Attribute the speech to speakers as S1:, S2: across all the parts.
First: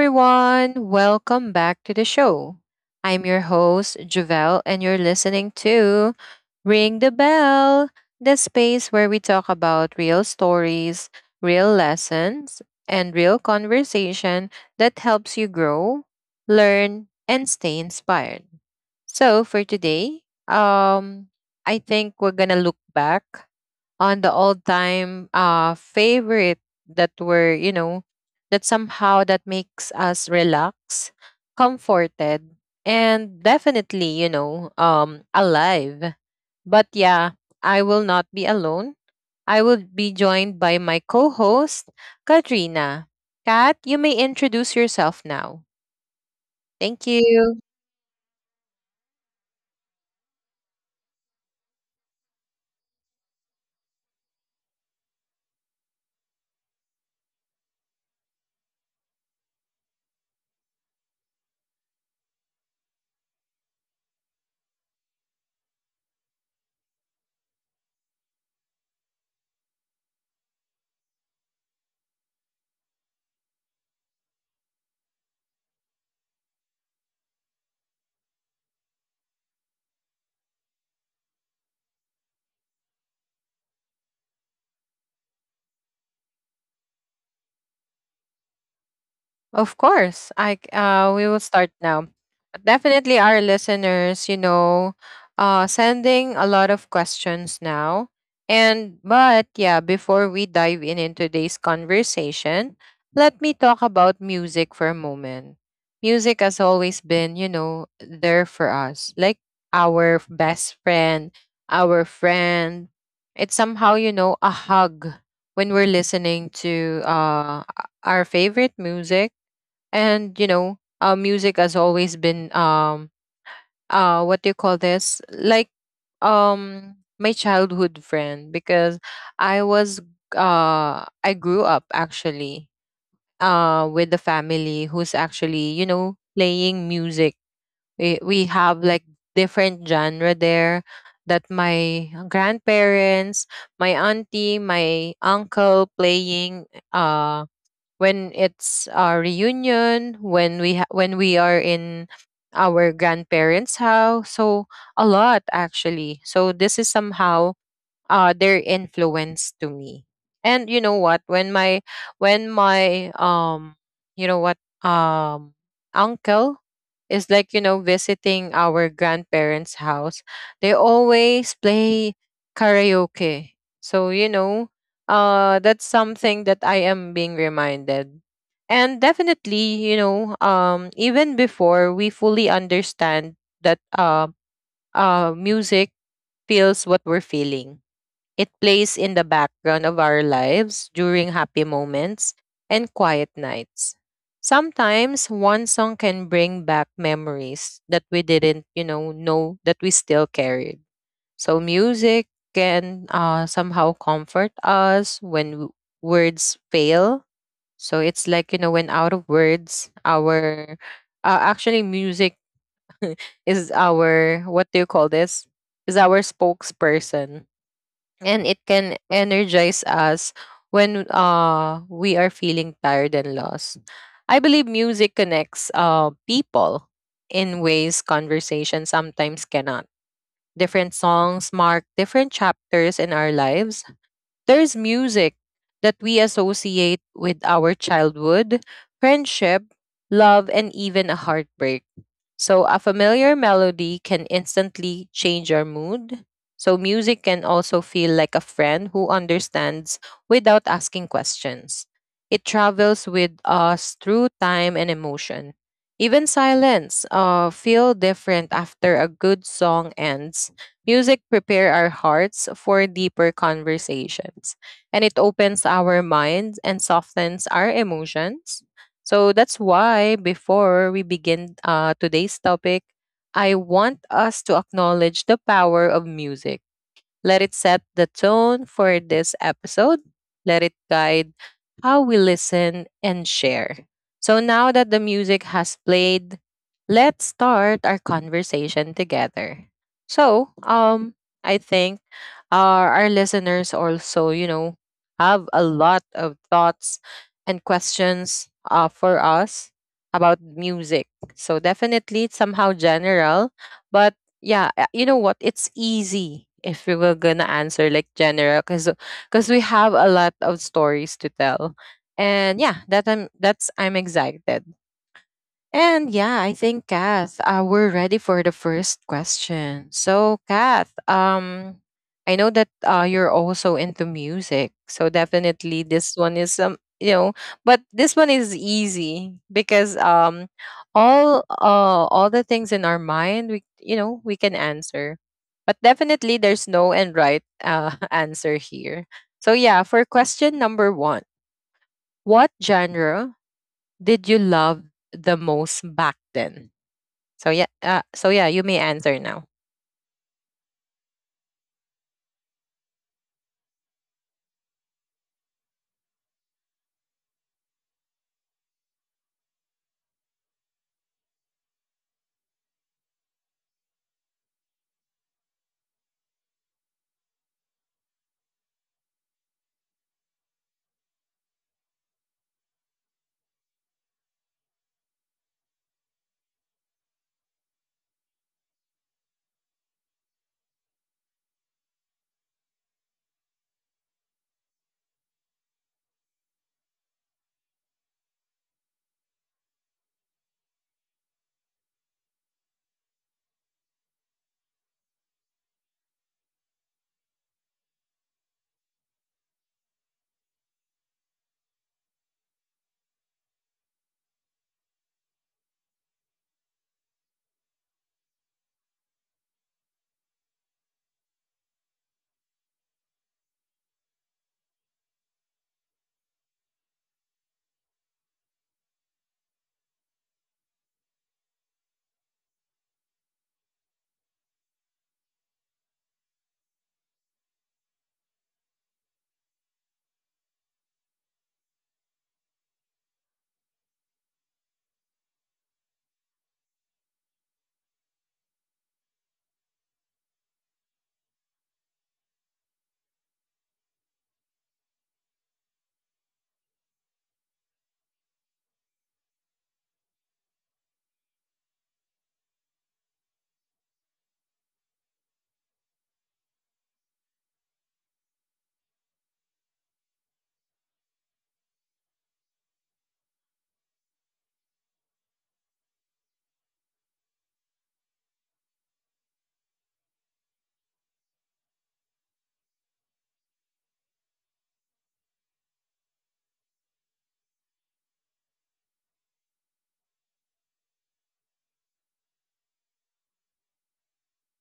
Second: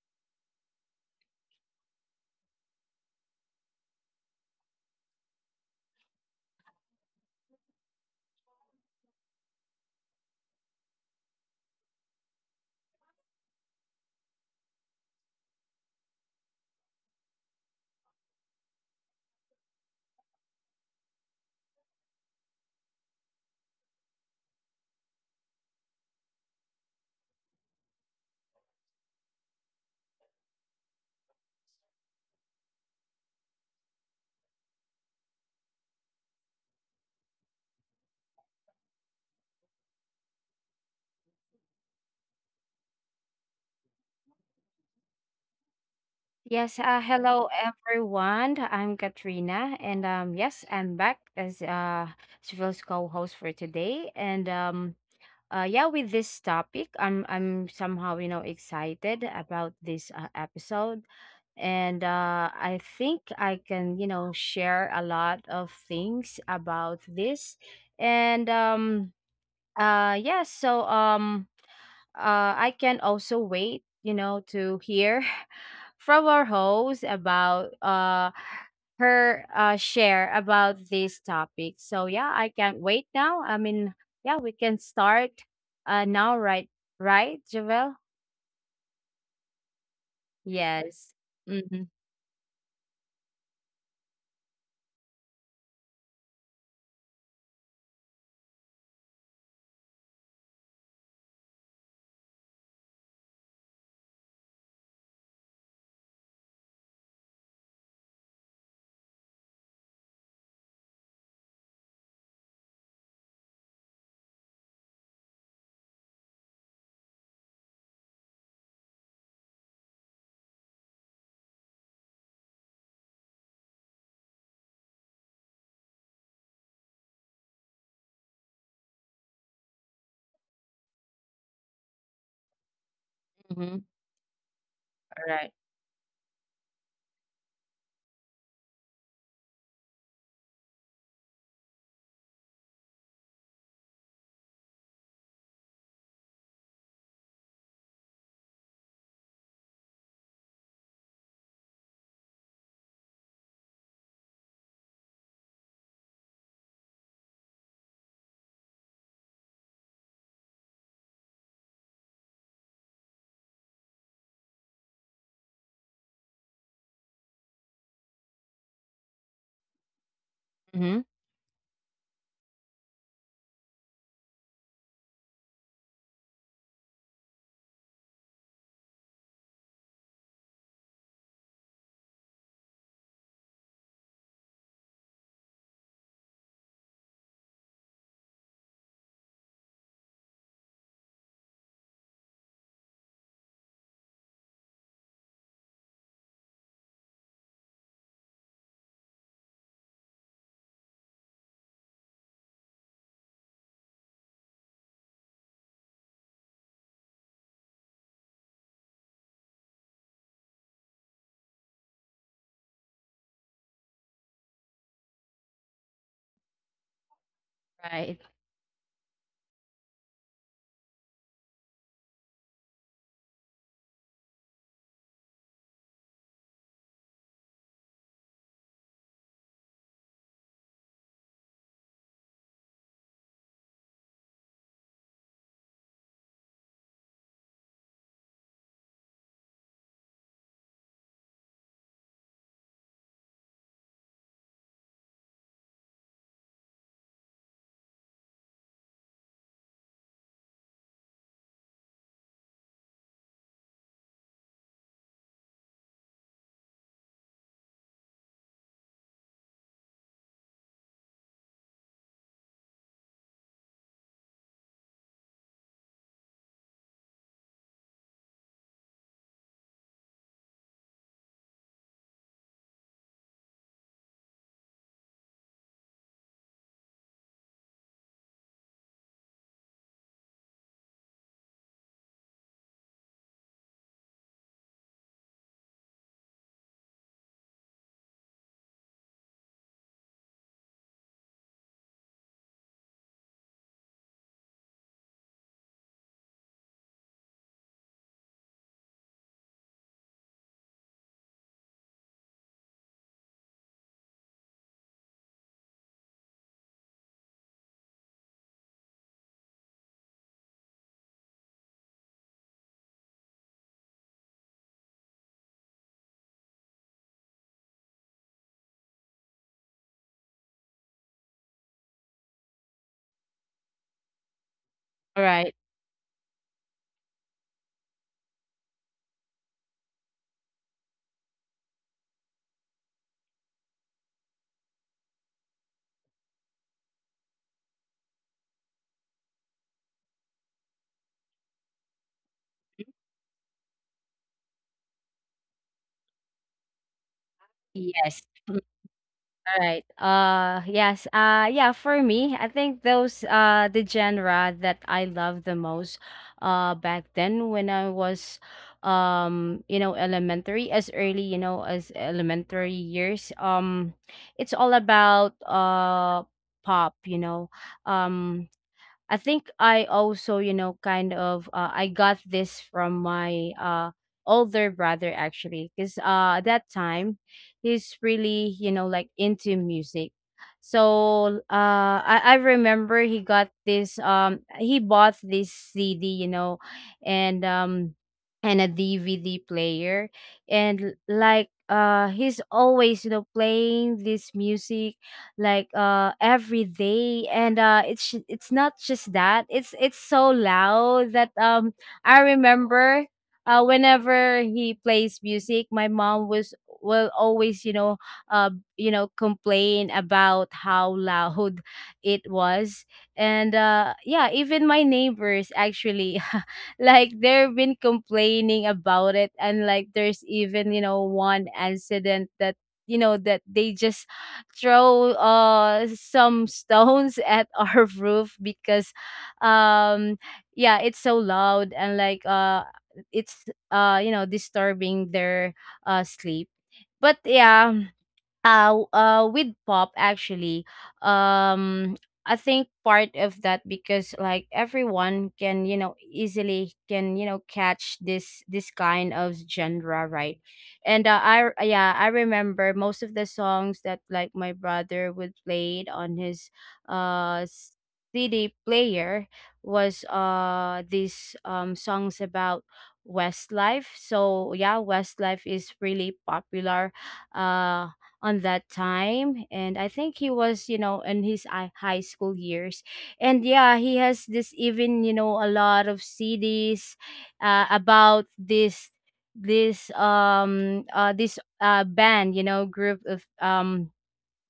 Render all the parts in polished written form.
S1: everyone, welcome back to the show. I'm your host, Javel, and you're listening to Ring the Bell, the space where we talk about real stories, real lessons, and real conversation that helps you grow, learn, and stay inspired. So for today, um, I think we're gonna look back on the all-time favorite that were, that somehow that makes us relax, comforted, and definitely, alive. But yeah, I will not be alone. I will be joined by my co host, Katrina. Kat, you may introduce yourself now.
S2: Yes,
S1: Thank you.
S2: Hello everyone. I'm Katrina, and yes, I'm back as Civil's co-host for today. With this topic, I'm somehow you know excited about this episode, and I think I can you know share a lot of things about this, and yeah, so I can also wait you know to hear from our host about her share about this topic. So yeah, I can't wait now. I mean, yeah, we can start now, right? Right, Javel?
S1: Of course,
S2: Yes.
S1: we will start
S2: Mm-hmm.
S1: now. Definitely, our listeners, sending a lot of questions now. And but yeah, before we dive in today's conversation, let me talk about music for a moment. Music has always been, there for us, like our best friend, our friend. It's somehow, a hug when we're listening to our favorite music, and music has always been what do you call this, like my childhood friend, because i was I grew up actually
S2: Mm-hmm.
S1: with the family who's
S2: All right.
S1: actually playing music. We have like different genre there that my grandparents, my auntie, my uncle playing uh when it's a reunion, when when we are in our grandparents' house. So a lot actually. So this is somehow their influence to me. And you know what? When my you know what um uncle is like visiting our grandparents house, they
S2: Mm-hmm.
S1: always play karaoke. So that's something that I am being reminded. And definitely even before we fully understand that, music feels what we're feeling. It plays in the background of our lives during happy moments and quiet nights. Sometimes one song can bring back memories that we didn't, know that we still carried. So music can somehow comfort us when words fail. So it's like, when out of words, our actually music is our what do you call this? Is our spokesperson,
S2: Right.
S1: and it can energize us when we are feeling tired and lost. I believe music connects people in ways conversation sometimes cannot. Different songs mark different chapters in our lives. There's music that we associate with our childhood, friendship, love, and even a heartbreak. So a familiar melody can instantly change our mood. So music can also feel like a friend who understands without asking questions. It travels with us through time and emotion. Even silence feel different after a good song ends. Music prepare our hearts for deeper conversations, and it opens our minds and softens our emotions. So that's why, before we begin today's topic, I want us to acknowledge the power of music, let it set the tone for this episode. Let it guide how we listen and share. So now that the music has played, let's start our conversation together. So, I think our listeners also, have a lot of thoughts and questions for us about music. So definitely it's somehow general, but yeah, you know what? It's easy if we were gonna answer like general, cause we have a lot of stories to tell. And yeah, that I'm that's I'm excited. And yeah, I think Kath, we're ready for the first question. So Kath, I know that you're also into music, so
S2: All right.
S1: definitely this one is but this one is easy because all the things in our mind, we can answer, but definitely there's no and right answer here. So yeah, for question number one, what genre did you love the most back then? So yeah,
S2: Yes.
S1: you may answer now.
S2: All right. Yes. Yeah, for me, I think those the genre that I love the most back then when I was you know elementary as early, you know, as elementary years. It's all about pop, you know. Um I think I also, you know, kind of I got this from my older brother actually because at that time he's really, you know, like into music. So uh, I remember he got this he bought this CD, you know, and um and a DVD player and like he's always you know playing this music like every day and it's not just that it's so loud that I remember whenever he plays music my mom was will always uh you know complain about how loud it was and yeah even my neighbors actually like they've been complaining about it and like there's even you know one incident that you know that they just throw some stones at our roof because um yeah it's so loud and like it's you know disturbing their sleep but yeah with pop actually um I think part of that because like everyone can you know easily can you know catch this kind of genre right and I yeah I remember most of the songs that like my brother would play it on his uh cd player was these songs about westlife so yeah westlife is really popular uh on that time and I think he was you know in his high school years and yeah he has this even you know a lot of cds about this this this band you know group of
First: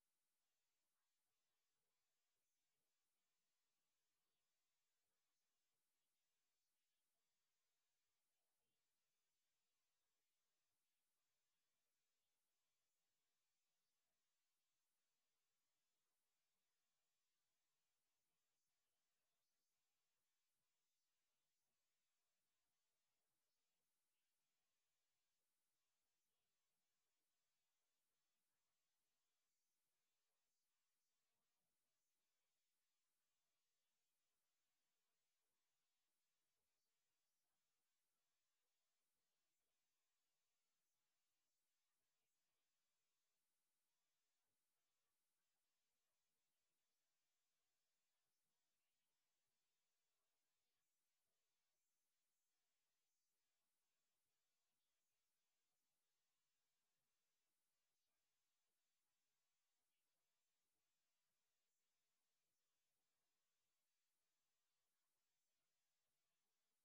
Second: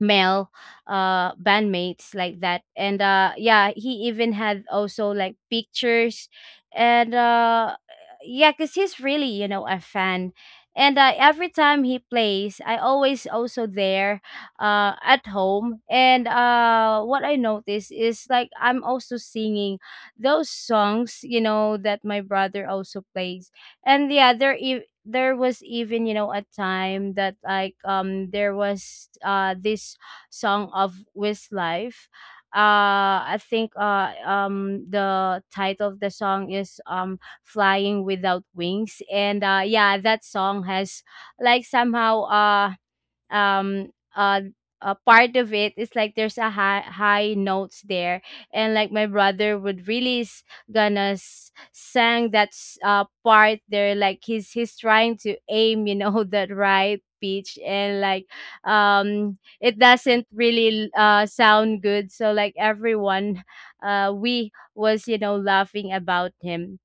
S2: male bandmates like that and yeah he even had also like pictures and yeah because he's really you know a fan and every time he plays I always also there at home and what I notice is like I'm also singing those songs you know that my brother also plays and yeah there was even you know a time that like there was this song of Westlife. I think the title of the song is "Flying Without Wings," and yeah, that song has like somehow um uh a part of it is like there's a high high notes there and like my brother would really s- gonna s- sang that part there like he's trying to aim you know that right pitch and like it doesn't really sound good so like everyone we was you know laughing about him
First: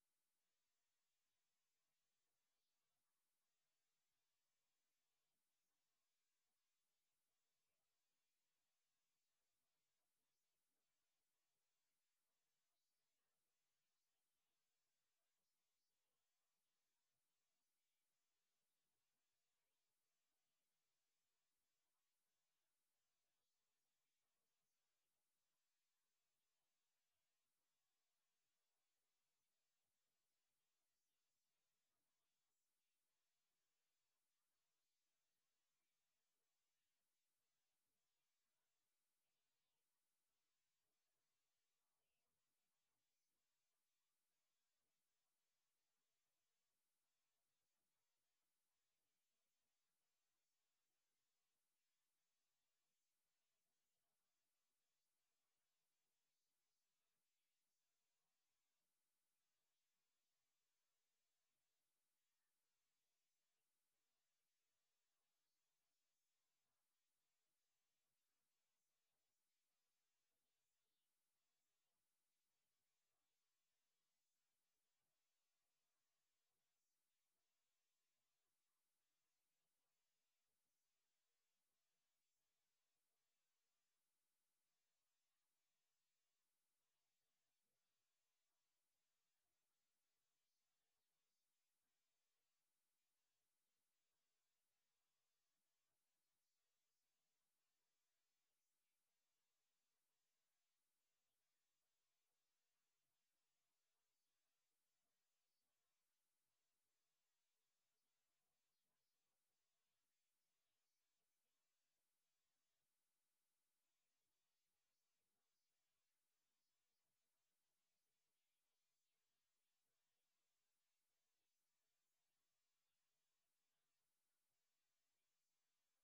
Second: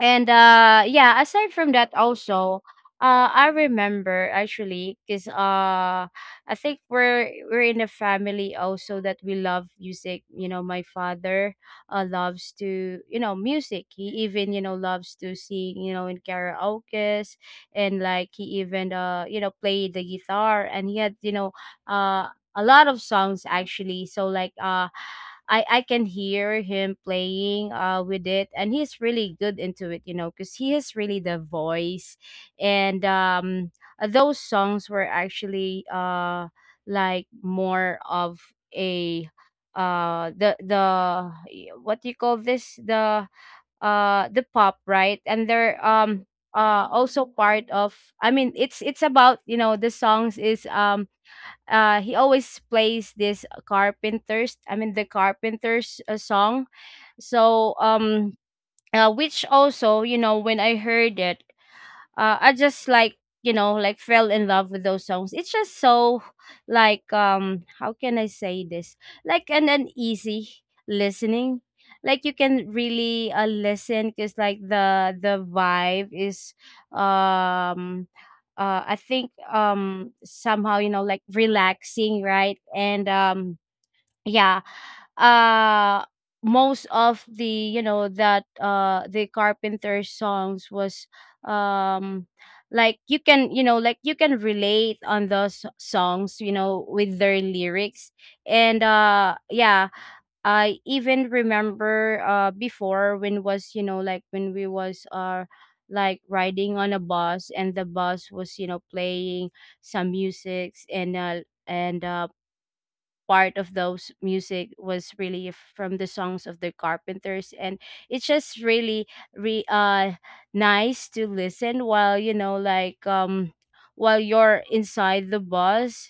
S2: and yeah, aside from that also, I remember actually cuz I think we're in a family also that we love music. You know, my father loves to, you know, music. He even, you know, loves to sing, you know, in karaoke's and like he even you know, played the guitar and he had, you know, uh a lot of songs actually. So like uh, I can hear him playing with it and he's really good into it, you know, cuz he has really the voice and those songs were actually like more of a the what do you call this the pop right and they're also part of I mean it's about you know the songs is he always plays this carpenters I mean the carpenters song so which also you know when I heard it I just like you know like fell in love with those songs. It's just so like how can I say this like an easy listening. Like you can really listen because like the vibe is um I think somehow you know like relaxing right and yeah uh most of the you know that the carpenter songs was um like you can you know like you can relate on those songs you know with their lyrics and yeah I even remember before when was you know like when we was like riding on a bus and the bus was you know playing some musics and and uh part of those music was really from the songs of the carpenters and it's just really re nice to listen while you know like while you're inside the bus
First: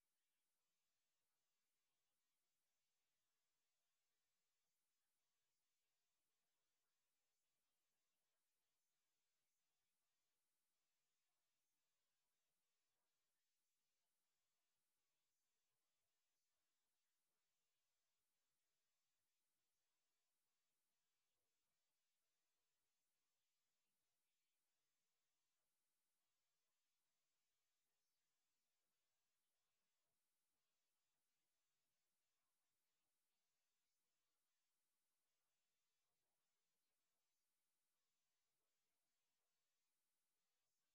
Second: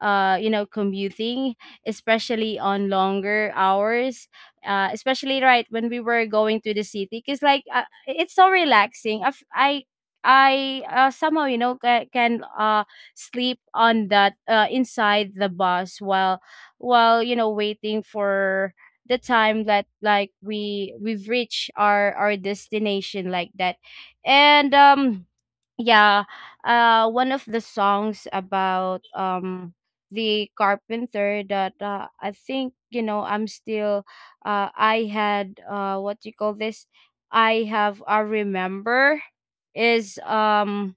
S2: you know commuting especially on longer hours especially right when we were going to the city because like it's so relaxing I somehow you know can sleep on that inside the bus while you know waiting for the time that like we've reached our destination like that and yeah one of the songs about the carpenter that I think you know I'm still I had what do you call this I have I remember is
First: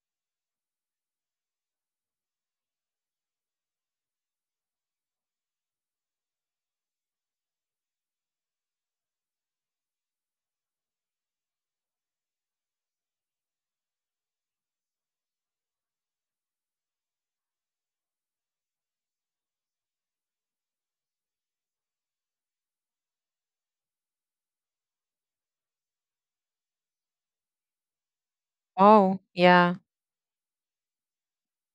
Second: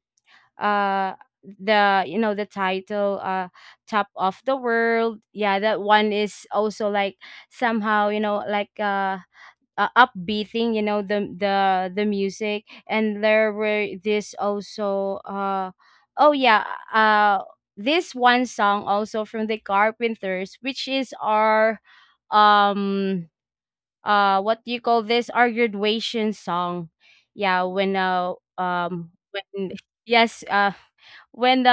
S2: uh the you know the title top of the world yeah that one is also like somehow you know like upbeating you know the music and there were this also oh yeah uh this one song also from the carpenters which is our um what do you call this our graduation song yeah um
S1: Oh,
S2: when
S1: yeah.
S2: yes when the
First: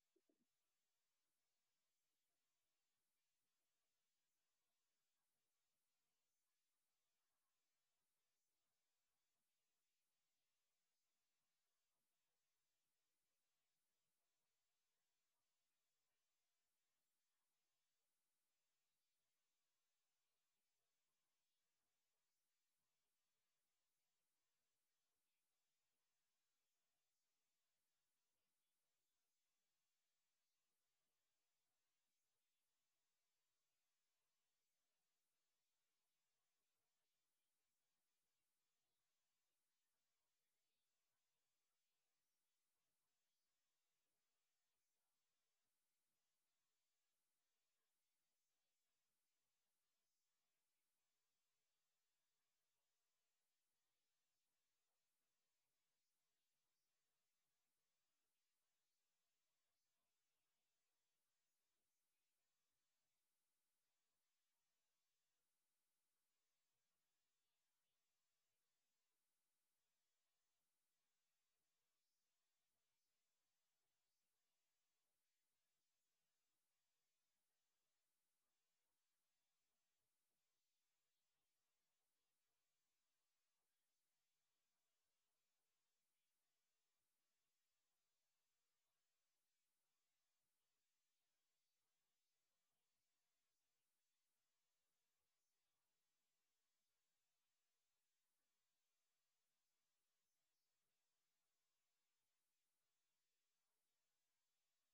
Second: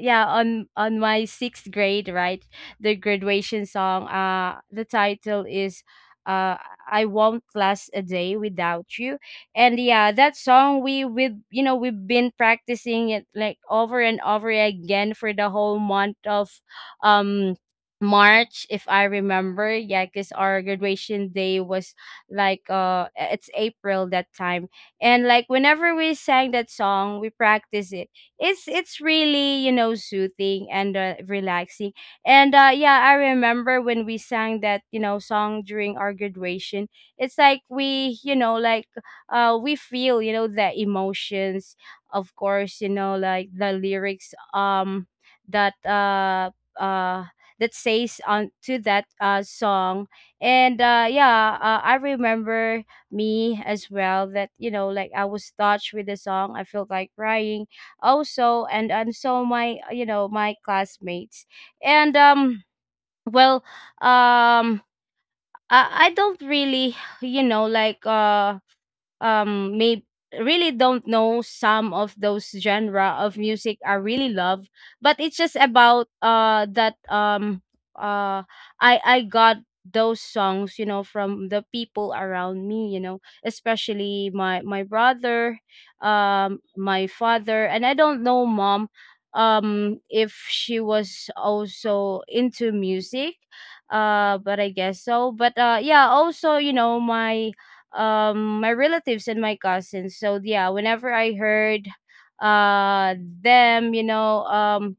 S2: yeah on my sixth grade right the graduation song the title is uh I won't last a day without you and yeah that song we you know we've been practicing it like over and over again for the whole month of um March, if I remember, yeah, because our graduation day was like it's April that time. And like whenever we sang that song, we practice it. It's really, you know, soothing and relaxing. And yeah, I remember when we sang that, you know, song during our graduation, it's like we, you know, like we feel, you know, the emotions, of course, you know, like the lyrics that uh that says on to that song and yeah I remember me as well that you know like I was touched with the song I felt like crying also and so my you know my classmates and well um I don't really you know like may really don't know some of those genre of music I really love, but it's just about that uh I got those songs you know from the people around me you know especially my my brother my father and I don't know mom if she was also into music but I guess so but yeah also you know my my relatives and my cousins so yeah whenever I heard uh them you know um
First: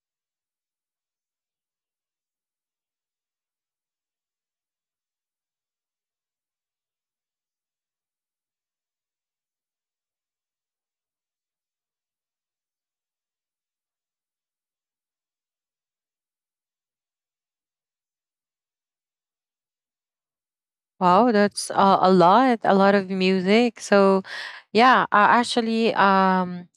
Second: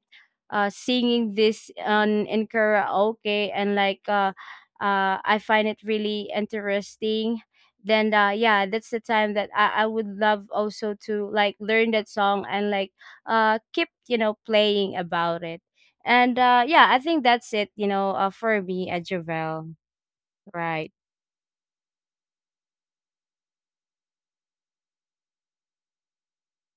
S2: uh singing this on in karaoke and like I find it really interesting then yeah that's the time that I would love also to like learn that song and like keep you know playing about it and yeah I think that's it you know for me at javel right
S1: Wow, that's a lot of music. So, yeah, actually,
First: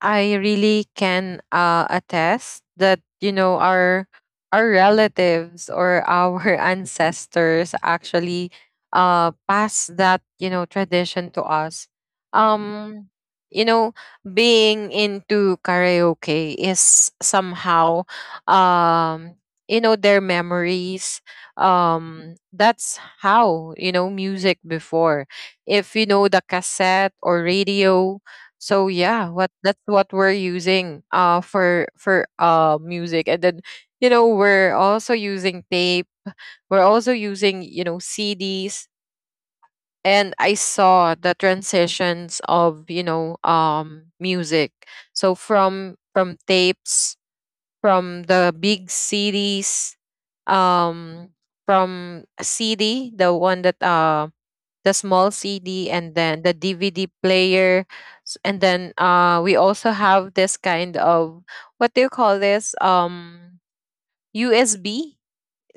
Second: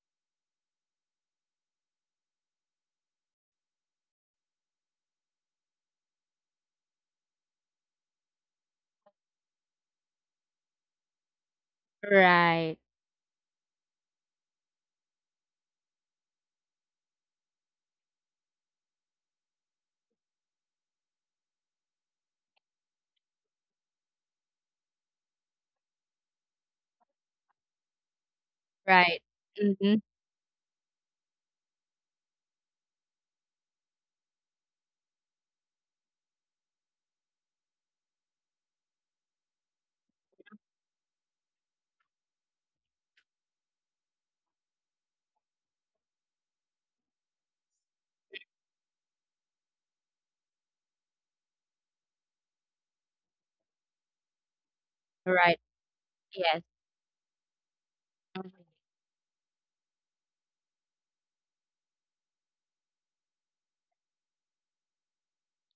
S1: I really can attest that our relatives or our ancestors actually pass that tradition to us.
S2: right
S1: Um you know Being into karaoke is somehow um their memories. That's how music before, if you know the cassette or radio. So yeah,
S2: right.
S1: what that's what
S2: Mm-hmm.
S1: we're using for music. And then, we're also using tape. We're also using, CDs. And I saw the transitions of, music. So from tapes, from the big CDs, um from CD, the one that the small
S2: Right.
S1: CD, and then the
S2: Yes.
S1: DVD player. And
S2: Mhm.
S1: then we also have this kind of what do you call this? USB.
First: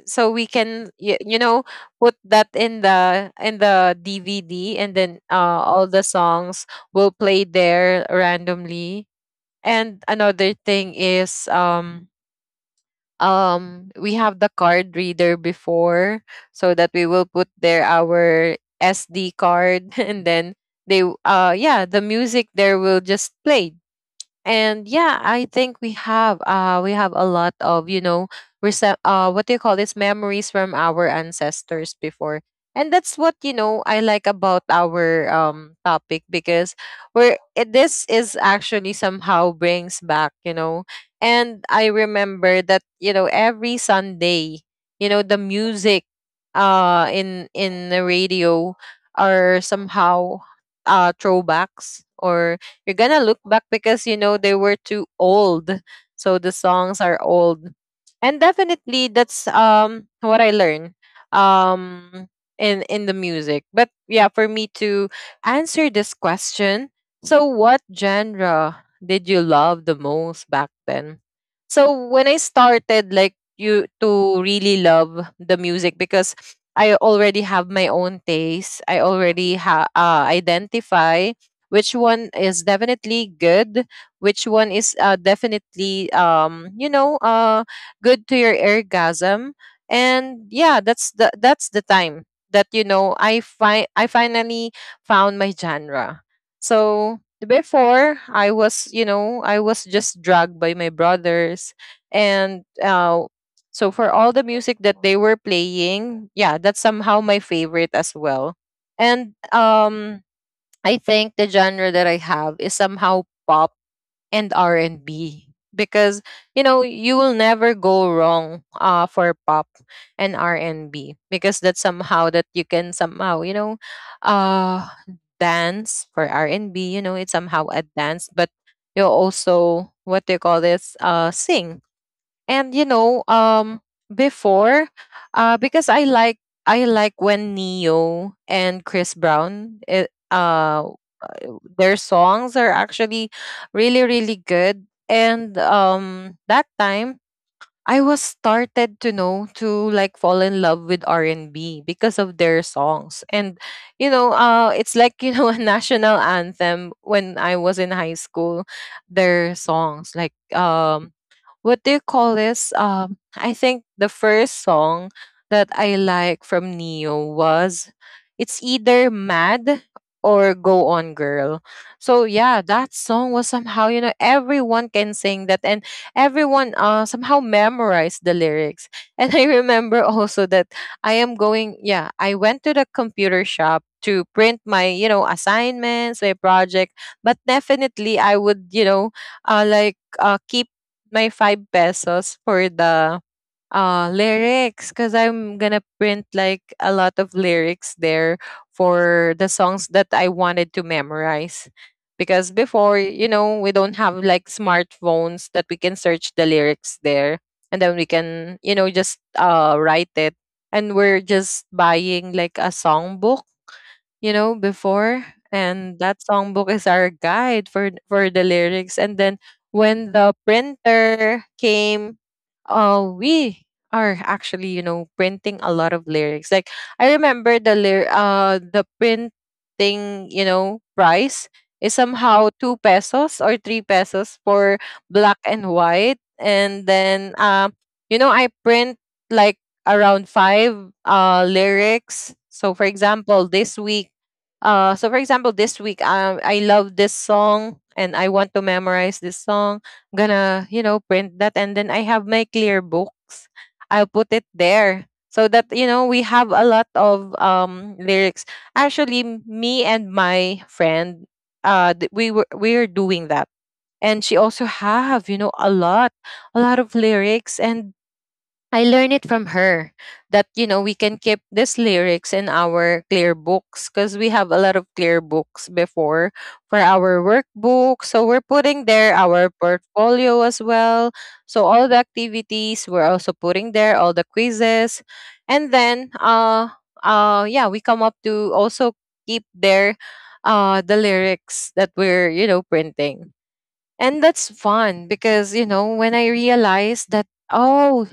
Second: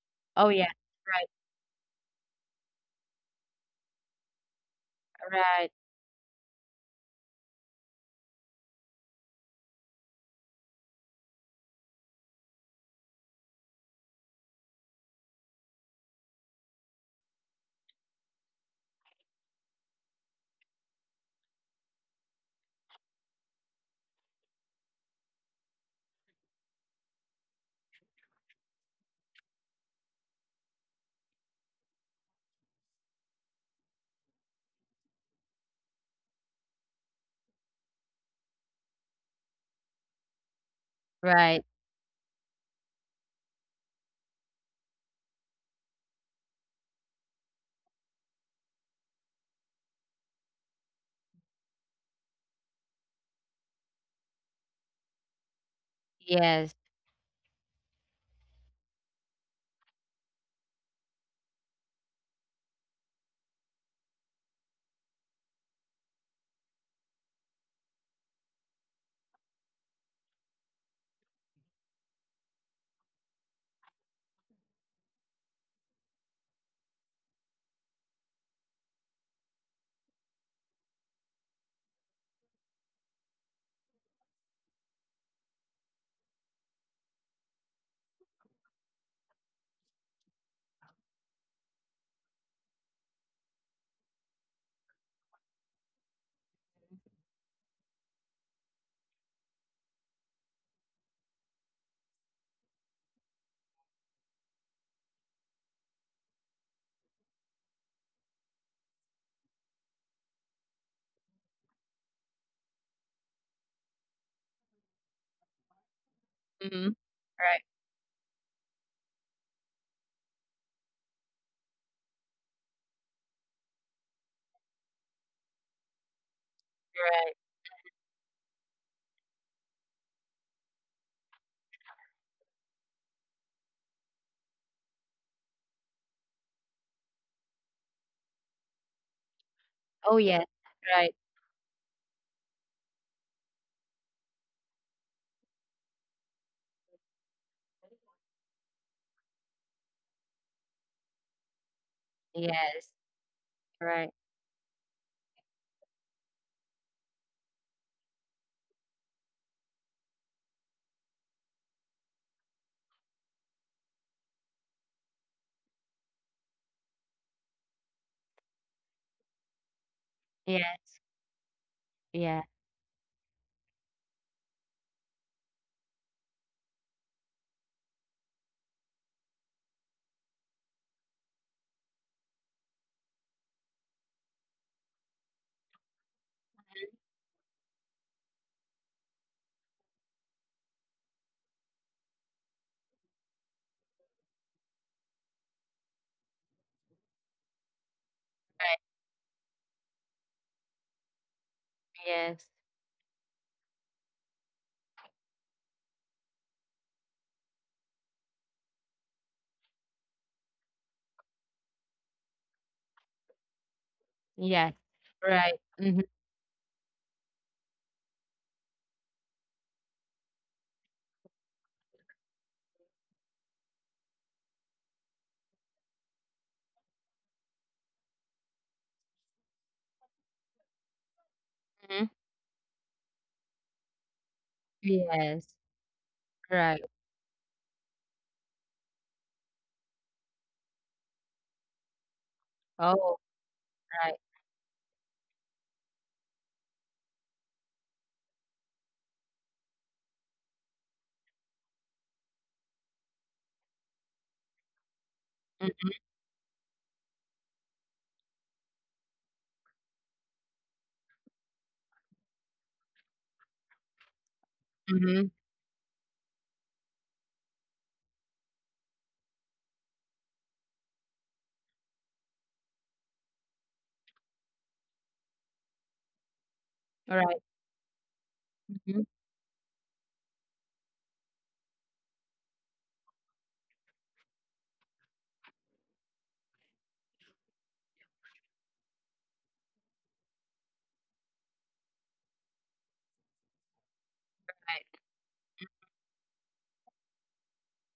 S1: So we
S2: Oh, yeah.
S1: can
S2: Right.
S1: put that in the DVD, and then
S2: Right.
S1: all the songs will play there randomly. And another thing is we have the card reader before so that we will put there our SD card and then yeah, the music there will just play. And yeah, I think we have a lot of what do you call this, memories from our ancestors before. And that's what I like about our topic, because this is actually somehow brings back. And
S2: Right.
S1: I remember that, every Sunday, the music in the radio are somehow throwbacks, or you're gonna look back because they were too old. So the
S2: Yes.
S1: songs are old. And definitely that's what I learned um in the music. But yeah, for me to answer this question, so what genre did you love the most back then? So when I started like you to really love the music, because I already have my own taste. I already identify which one is definitely good, which one is definitely good to your orgasm. And yeah, that's the time that I finally found my genre. So before I was just dragged by my brothers. And so for all the music that they were playing, yeah, that's somehow my favorite as well. And I think the genre that I have is somehow pop and R&B. Because
S2: Hmm.
S1: you will never
S2: Right.
S1: go wrong for pop and R&B, because that's somehow that you can somehow uh dance for R&B. It's
S2: Right.
S1: somehow a dance, but you also what they call this sing. And you know before because I like when Neo and Chris Brown
S2: Oh, yes. Right.
S1: their songs are actually really, really good. And that time I was started to know to like fall in love with R&B because of their
S2: Yes.
S1: songs. And
S2: Right.
S1: it's like, a national anthem when I was in high school, their songs like what do you call this? I think the first song that I like from Neo was it's either Mad or Go On
S2: Yes.
S1: Girl. So yeah,
S2: Yeah.
S1: that song was somehow, everyone can sing that, and everyone somehow memorized the lyrics. And I remember also that yeah, I went to the computer shop to print my, assignments, my project. But definitely I would, keep my 5 pesos for the lyrics, because I'm gonna print like a lot of lyrics there
S2: Right.
S1: for the songs that I wanted to memorize. Because
S2: Yes.
S1: before, we don't have like smartphones that we can search the lyrics there, and then we can, just write it. And we're just buying like a songbook,
S2: Yes.
S1: before.
S2: Right.
S1: And
S2: Mm-hmm.
S1: that songbook is our guide for the lyrics. And then, when the printer came, we are actually, printing a lot of lyrics. Like, I remember the the printing, price is
S2: Mm-hmm.
S1: somehow 2 pesos or 3 pesos for black and
S2: Yes.
S1: white. And
S2: Right.
S1: then I print like around five lyrics. So for
S2: Oh,
S1: example, this week
S2: right.
S1: so for example, this week, I love this song and I want to memorize this song. I'm gonna, print that, and then I have my clear books. I'll put it there so that
S2: Mm-hmm.
S1: we have a lot of lyrics. Actually, me and my friend, we are doing that, and she also have a lot of lyrics and. I learned it from her that we can keep these lyrics in our clear books, because we have a lot of clear books before for our
S2: Right.
S1: workbook. So we're putting
S2: Mm-hmm.
S1: there our portfolio as well. So all the activities we're also putting there, all the quizzes, and then yeah we come up to also keep there the lyrics that we're, you know, printing. And that's fun
S2: Right.
S1: because, you know, when I realized that, oh,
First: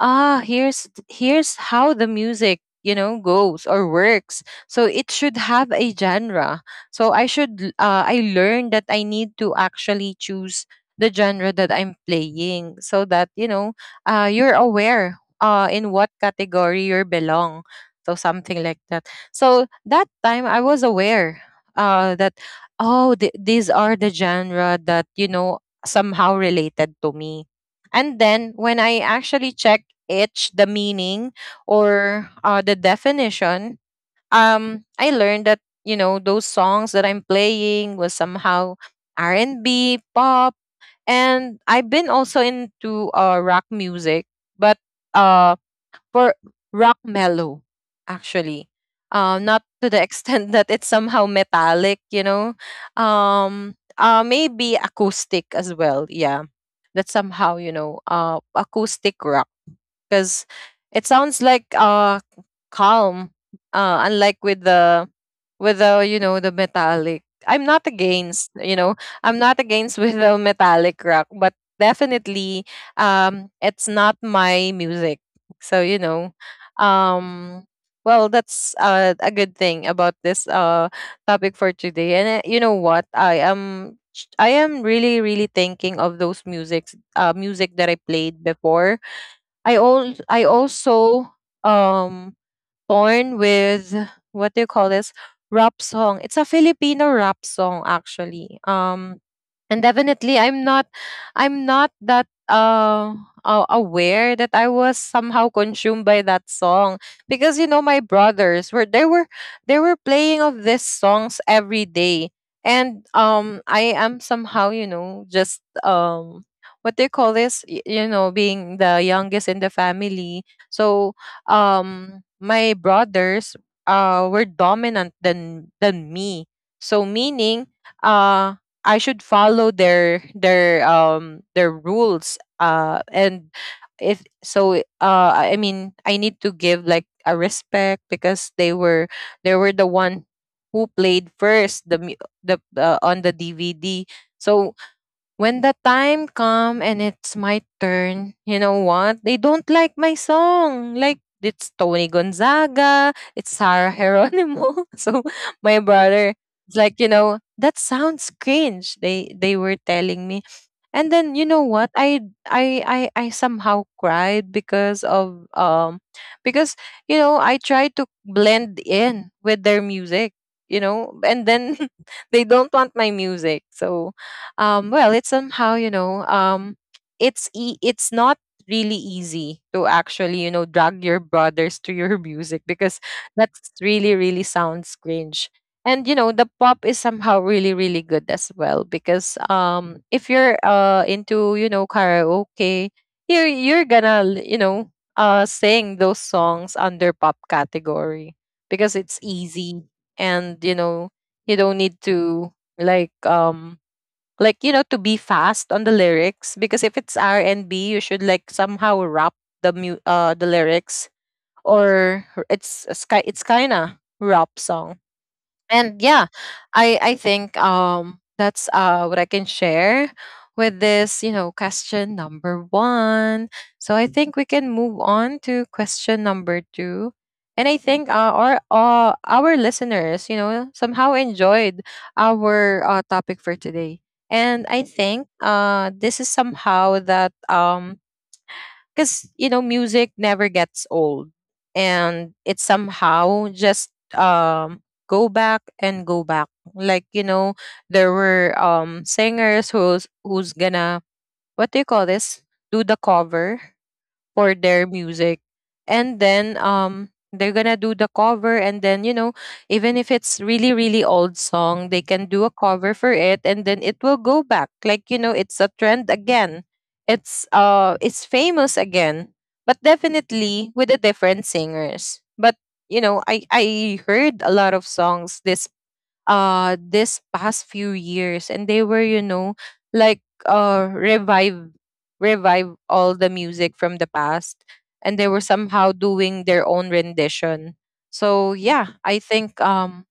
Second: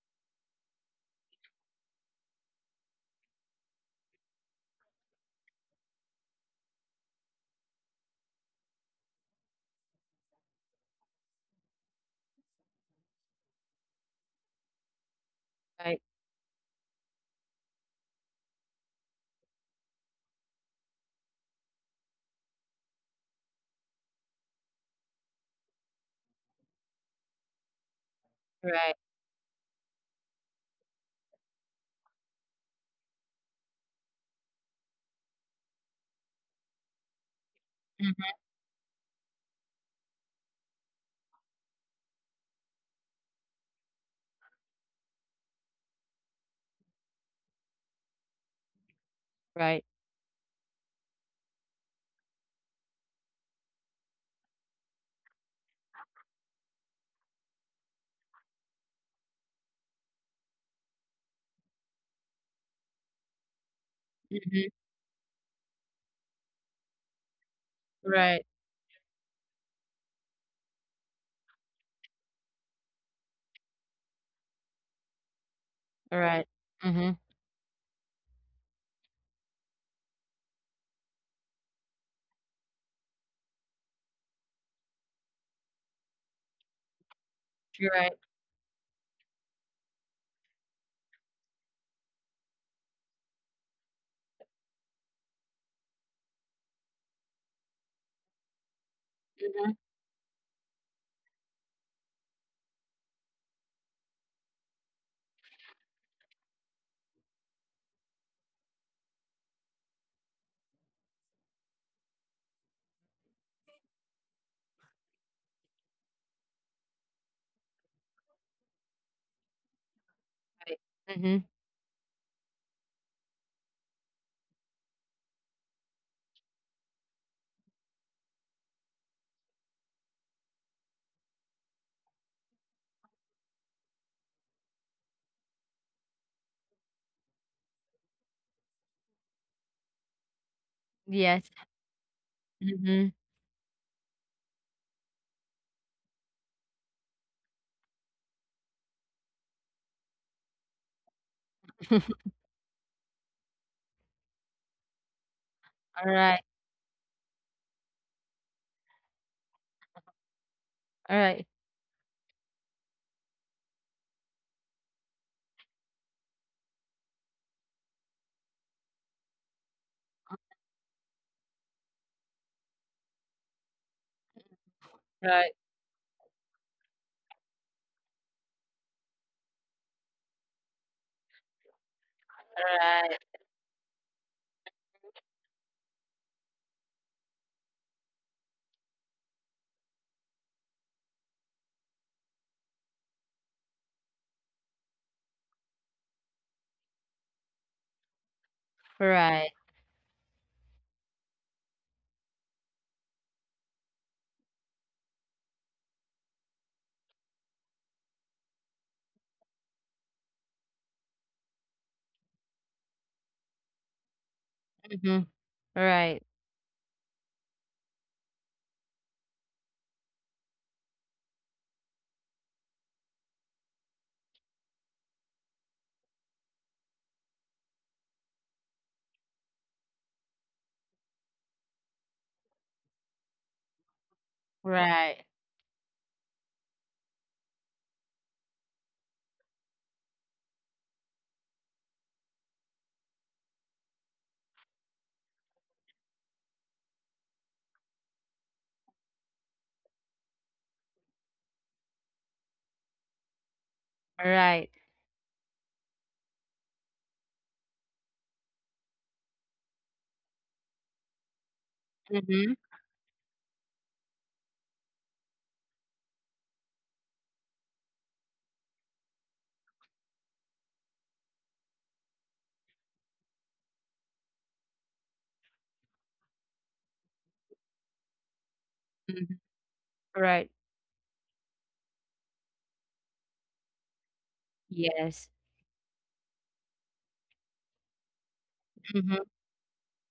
S1: ah, here's how the music, you know, goes or works. So it should have a genre. So I learned that I need to actually choose the genre that I'm playing so that, you know, you're aware in
S2: Right.
S1: what category you belong. So something like that. So that time I was aware that, oh, these are the genre that, you know, somehow related to me. And then
S2: Right.
S1: when I actually check each the meaning or the definition, I learned that, you know, those songs that I'm playing was
S2: Mm-hmm.
S1: somehow R&B pop. And I've been also into rock music, but uh for rock mellow, actually. Not
S2: Right.
S1: to the extent that it's somehow metallic, you know. Maybe acoustic as well. Yeah, that's somehow, you know, acoustic rock because it sounds like calm, unlike with
S2: Mm-hmm.
S1: the, you know, the metallic. I'm not
S2: Right.
S1: against, you know, I'm not against with the metallic rock, but definitely, it's not my music. So, you know,
S2: Right. Mm-hmm.
S1: um well, that's a good thing about this topic for today. And you know what, I am really, really thinking of those music that I
S2: Right.
S1: played before. I also, um born with, what do you call this, rap song. It's a Filipino rap song actually.
S2: Mm-hmm.
S1: And definitely I'm not, I'm not that aware that I was somehow consumed by that song because, you know, my brothers were, they were playing of these songs every day. And I am somehow, you know, just, what they call this, you know, being the youngest in the family.
S2: Right.
S1: So
S2: Mm-hmm.
S1: my brothers were dominant than me, so meaning uh I should follow their their rules. And if so, I mean, I need to give like a respect because they were, they were the one who played
S2: Yes.
S1: first the mu- the
S2: Mm-hmm.
S1: on the DVD. So when the time come and it's my turn, you know what? They don't like my song. Like it's Tony Gonzaga, it's Sarah Geronimo. So my
S2: All
S1: brother
S2: right.
S1: is like, you know, that sounds cringe. They were telling me. And
S2: All
S1: then you
S2: right.
S1: know what? I I somehow cried because of because, you know, I tried to blend in with their music, you know, and then they don't want my music. So well, it's
S2: Right.
S1: somehow, you know, it's not really easy to actually, you know, drag your brothers to your music because
S2: Right,
S1: that's really really sounds cringe. And you know, the pop is somehow really really good as well because if you're into, you know, karaoke, you're gonna you know, sing those songs under pop category because it's
S2: right,
S1: easy. And you know, you don't need to, like, like, you know, to be fast on the lyrics because if it's R&B you should like somehow rap the lyrics, or it's, it's kind of rap song.
S2: mhm,
S1: And
S2: right,
S1: yeah, I think that's what I can share with this, you know, question number one. So I think we can move on to question number two. And I think our listeners, you know, somehow enjoyed our topic for today. And I
S2: right,
S1: think this is somehow that, because you know, music never gets old. And it somehow just go back and go back, like, you know, there were singers who's gonna, what do you call this, do the cover
S2: right,
S1: for their music. And then they're gonna do the cover, and then, you know, even if it's really really old song, they can
S2: mhm,
S1: do a cover for it, and then it will go back, like, you know, it's a trend again. It's it's famous again, but definitely with the different singers. But you know, I heard a lot of songs this, this past few years, and they were, you
S2: mhm,
S1: know, like,
S2: right,
S1: revive, revive all the music from the past. And they
S2: yes,
S1: were somehow doing their own rendition. So yeah, I
S2: mhm,
S1: think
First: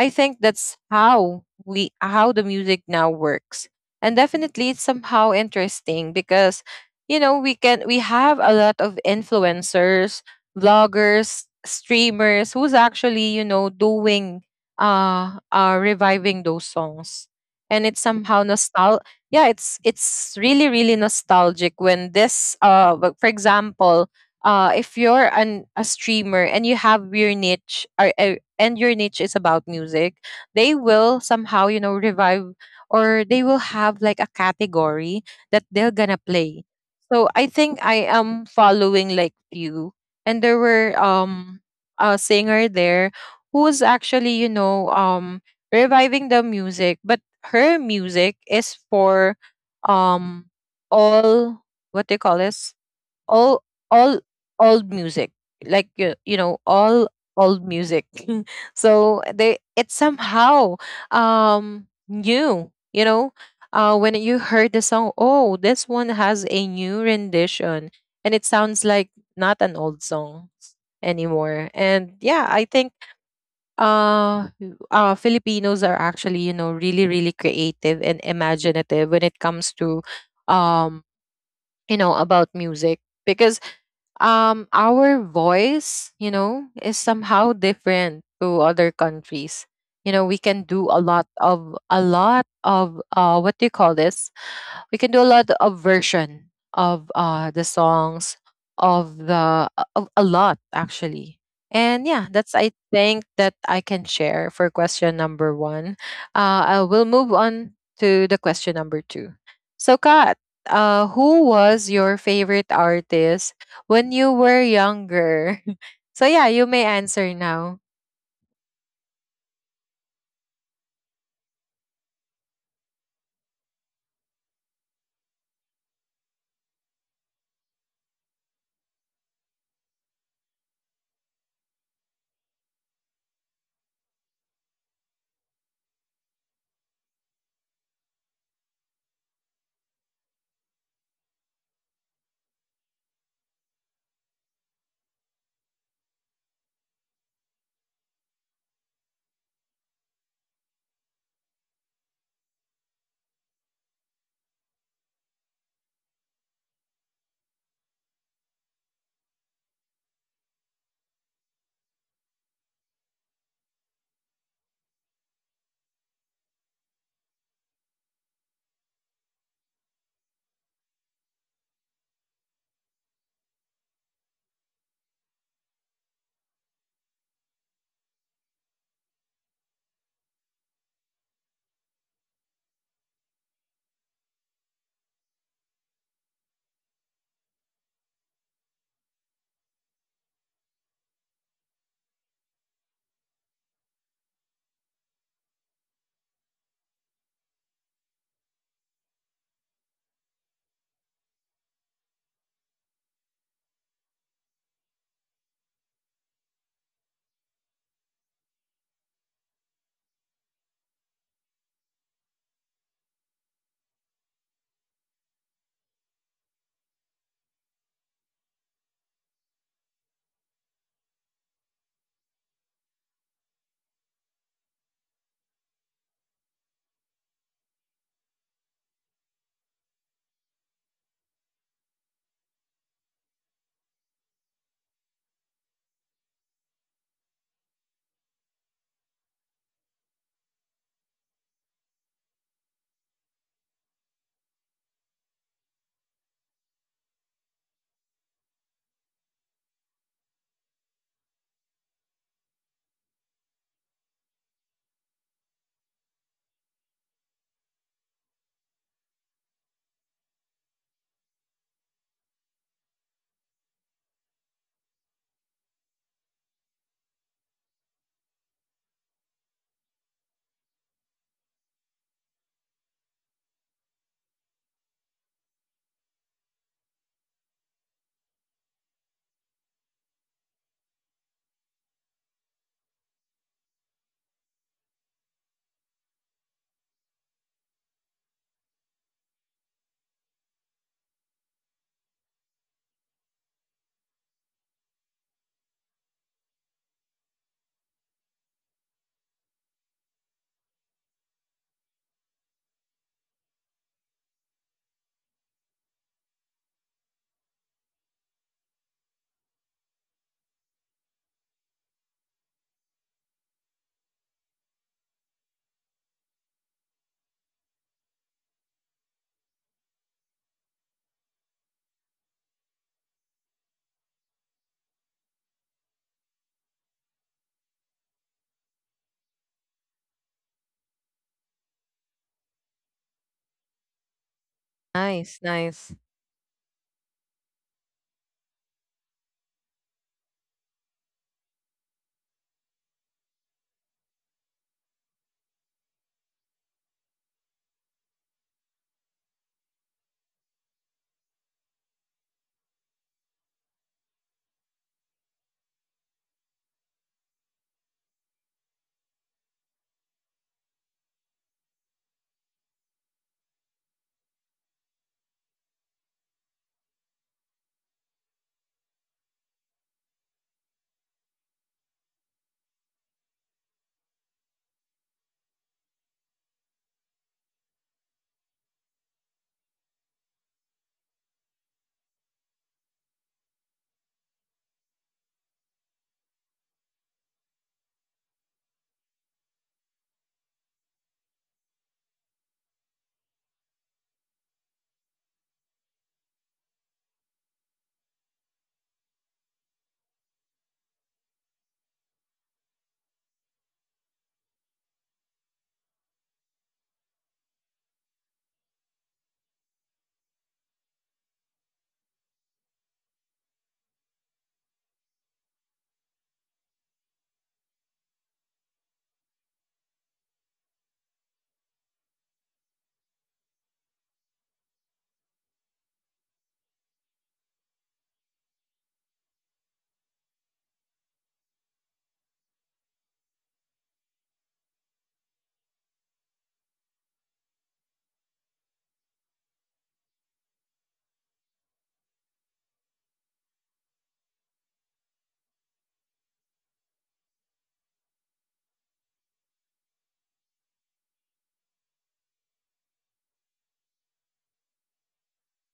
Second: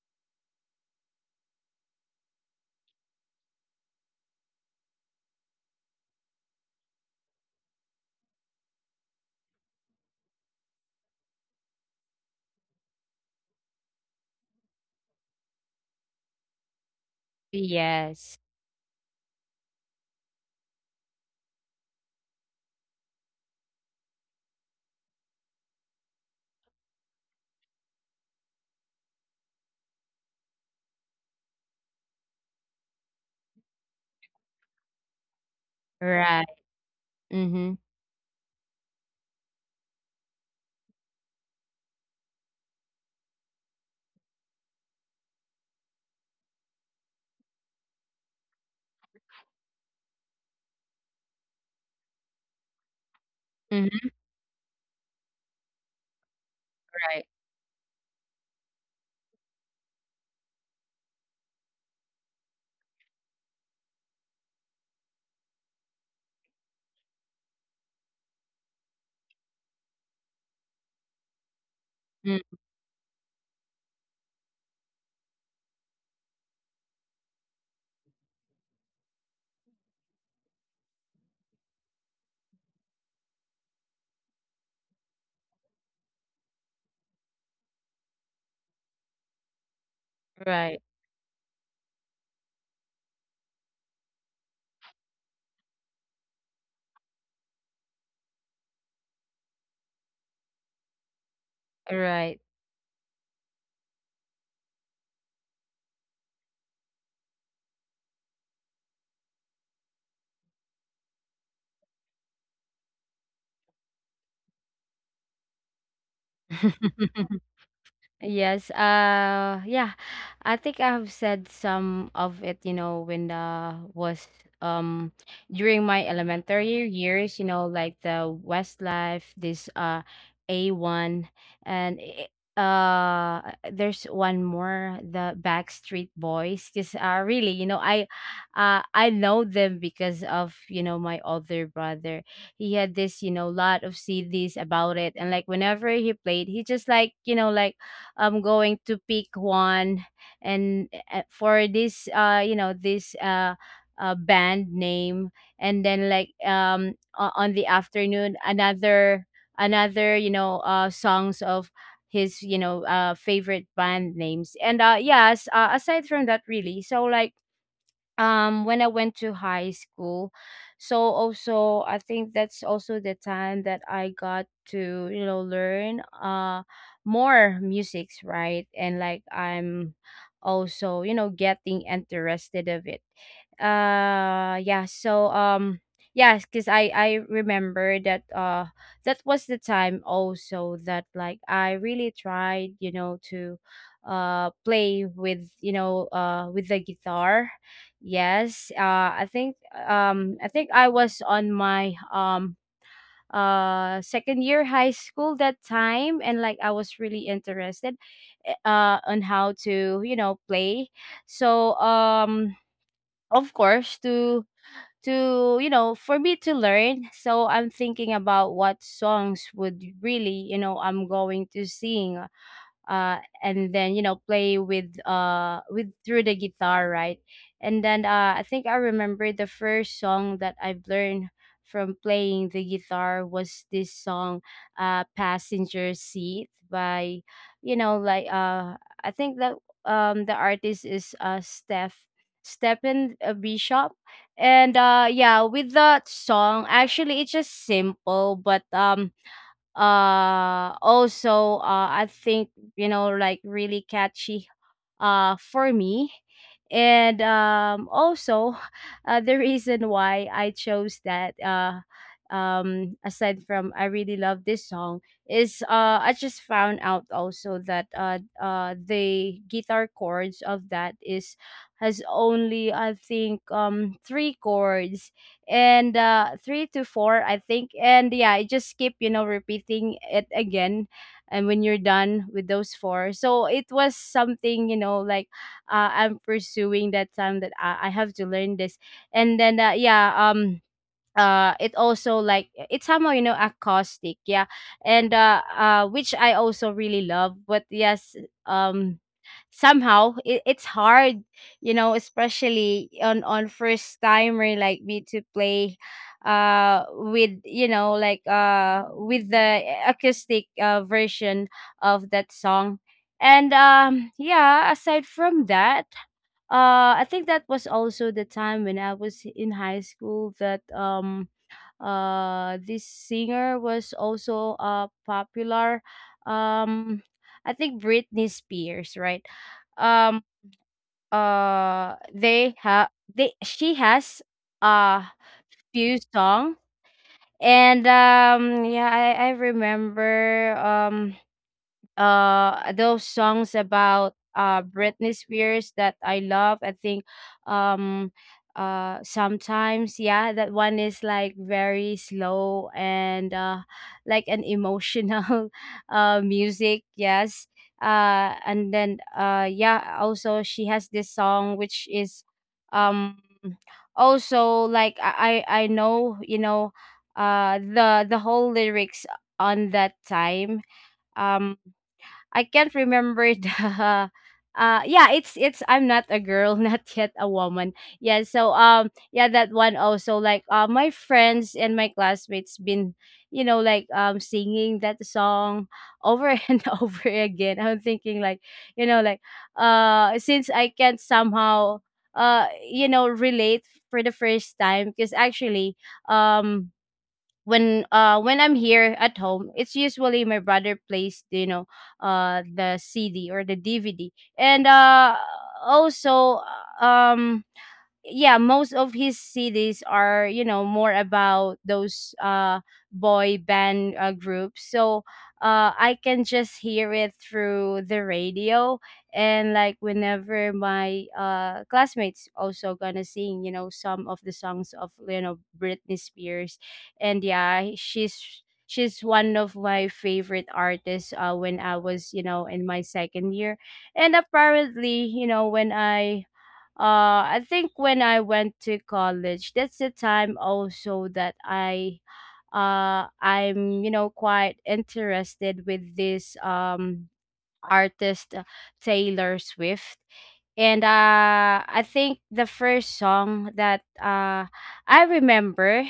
S1: I think that's how we, how the music now works. And definitely it's somehow interesting because you know, we have a lot of influencers, vloggers, streamers who's actually, you know, doing reviving those songs. And it's
S2: yes,
S1: somehow nostal yeah, it's really, really nostalgic when this for example, if you're an a streamer and you have your niche or, and your niche is about music, they will somehow, you know, revive, or they will have like a category that they're gonna
S2: right,
S1: play. So I
S2: mhm,
S1: think I am following like few. And there were a singer there who was actually, you know, reviving the music, but her music is for, um all, what they call this, all
S2: mhm,
S1: all old music, like, you know, all
S2: right,
S1: old music. So they, it's somehow new, you know, when you heard the song, oh, this one has a new rendition, and it sounds like not an old song anymore. And
S2: mm,
S1: yeah, I think uh Filipinos are actually, you know, really really creative and imaginative when it comes to, um you know, about music. Because our voice, you know, is somehow different to other countries. You know, we can
S2: right,
S1: do a lot of, what do you call this, we can do a lot of version of the songs of the, of a lot, actually. And
S2: right.
S1: yeah, that's, I think, that I can share for question number one. I will move on to the question number two. So Kat, who was your favorite artist when you were younger? So yeah, you may answer now.
S2: Yes. Yeah. I think I've said some of it, you know, when was um during my elementary years, you know, like the Westlife, this A1 and there's one more the Backstreet Boys cuz really, you know, I know them because of, you know, my older brother. He had this, you know, lot of CDs about it, and like whenever he played, he just like, you know, like I'm going to pick one and for this you know this band name and then on the afternoon another songs of his favorite band names. And yes Aside from that, really. So when I went to high school. So also I think that's also the time that I got to, you know, learn more musics, right? And like I'm also, you know, getting interested of it. Yeah, so yes, cuz I remember that that was the time also that like I really tried, you know, to play with, you know, with the guitar. Yes, uh, I think I think I was on my second year high school that time, and like I was really interested on how to, you know, play. So um, of course, to, you know, for me to learn. So I'm thinking about what songs would really, you know, I'm going to sing and then, you know, play with through the guitar, right? And then I think I remember the first song that I've learned from playing the guitar was this song, Passenger Seat, by you know like I think that the artist is Stephen Bishop. And yeah, with that song, actually, it's just simple, but also I think, you know, like really catchy for me. And also the reason why I chose that, aside from I really love this song, is I just found out also that the guitar chords of that is has only, I think, three chords. And three to four, I think. And yeah, I just keep, you know, repeating it again. And when you're done with those four, so it was something, you know, like I'm pursuing that time that I have to learn this. And then it also, like it's somehow, you know, acoustic, yeah, and which I also really love. But yes, um somehow it's hard, you know, especially on first timer like me to play with, you know, like with the acoustic version of that song. And yeah, aside from that, I think that was also the time when I was in high school that this singer was also popular. Um, I think Britney Spears, right? Um, uh, they have they she has a
S1: Nice,
S2: few
S1: nice.
S2: song. And yeah, I remember those songs about Britney Spears that I love. I think um sometimes, yeah, that one is like very slow and like an emotional music. Yes. Uh and then uh yeah, also she has this song which is um also like I know, you know, the whole lyrics on that time. um I can't remember the yeah, it's I'm Not a Girl, Not Yet a Woman. Yeah, so yeah, that one also, like my friends and my classmates been, you know, like singing that song over and over again. I'm thinking like, you know, like since I can't somehow you know, relate for the first time because actually um when I'm here at home, it's usually my brother plays, you know, the CD or the DVD. And also uh, um yeah, most of his CDs are, you know, more about those boy band groups. So I can just hear it through the radio. And like whenever my classmates also gonna sing, you know, some of the songs of, you know, Britney Spears. And yeah, she's one of my favorite artists when I was, you know, in my second year. And apparently, you know, when I think when I went to college, that's the time also that I'm, you know, quite interested with this artist, Taylor Swift. And I think the first song that I remember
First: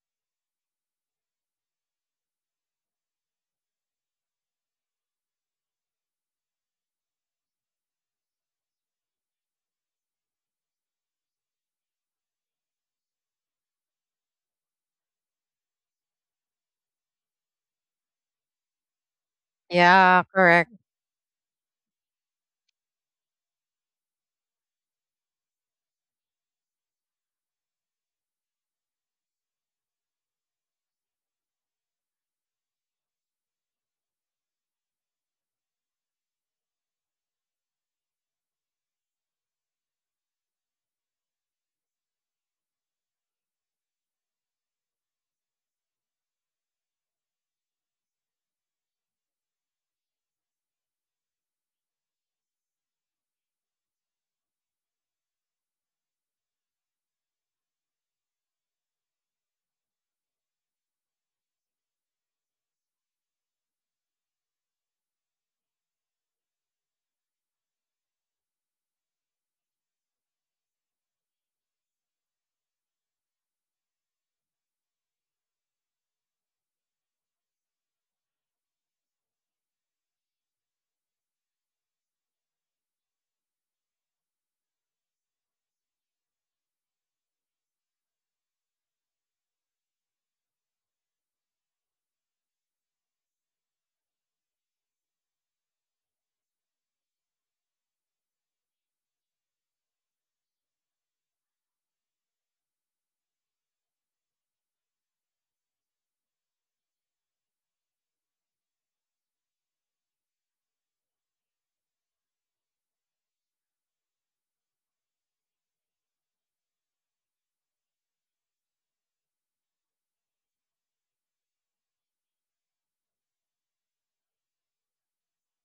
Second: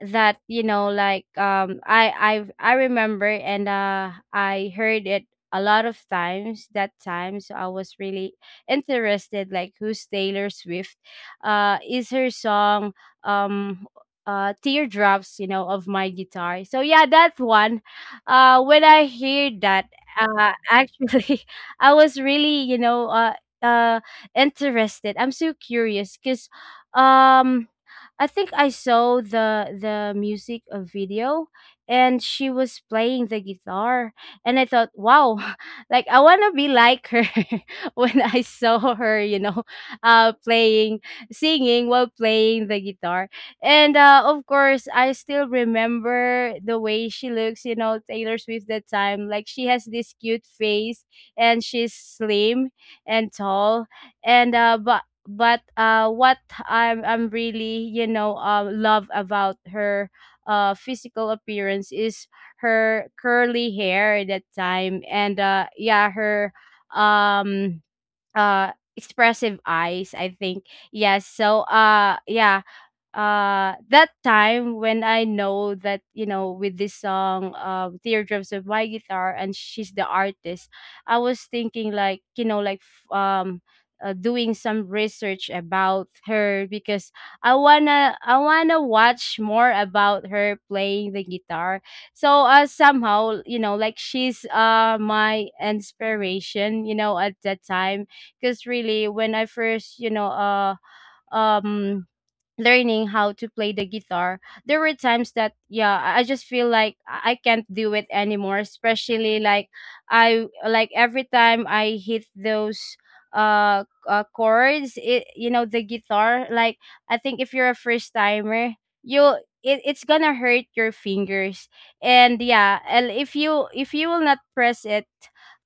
S2: that, you know, like I remember, and I heard it a lot of times that time, so I was really interested like who's Taylor Swift. Is her song, um Teardrops, you know, of My Guitar. So yeah, that one, when I hear that,
S1: Yeah, correct.
S2: actually, I was really, you know, uh interested, I'm so curious because um I think I saw the music video, and she was playing the guitar. And I thought, wow, like I want to be like her when I saw her, you know, playing, singing while playing the guitar. And of course, I still remember the way she looks, you know, Taylor Swift, that time. Like she has this cute face, and she's slim and tall. And uh but but uh what I'm really, you know, love about her physical appearance is her curly hair at that time. And yeah, her um uh expressive eyes, I think. Yes. So yeah, that time when I know that, you know, with this song, Teardrops of My Guitar, and she's the artist, I was thinking like, you know, like doing some research about her, because I wanna watch more about her playing the guitar. So somehow, you know, like she's my inspiration, you know, at that time. Because really, when I first, you know, um learning how to play the guitar, there were times that, yeah, I just feel like I can't do it anymore, especially like I like every time I hit those uh, chords, it, you know, the guitar, like I think if you're a first timer, you'll it's gonna hurt your fingers. And yeah, and if you will not press it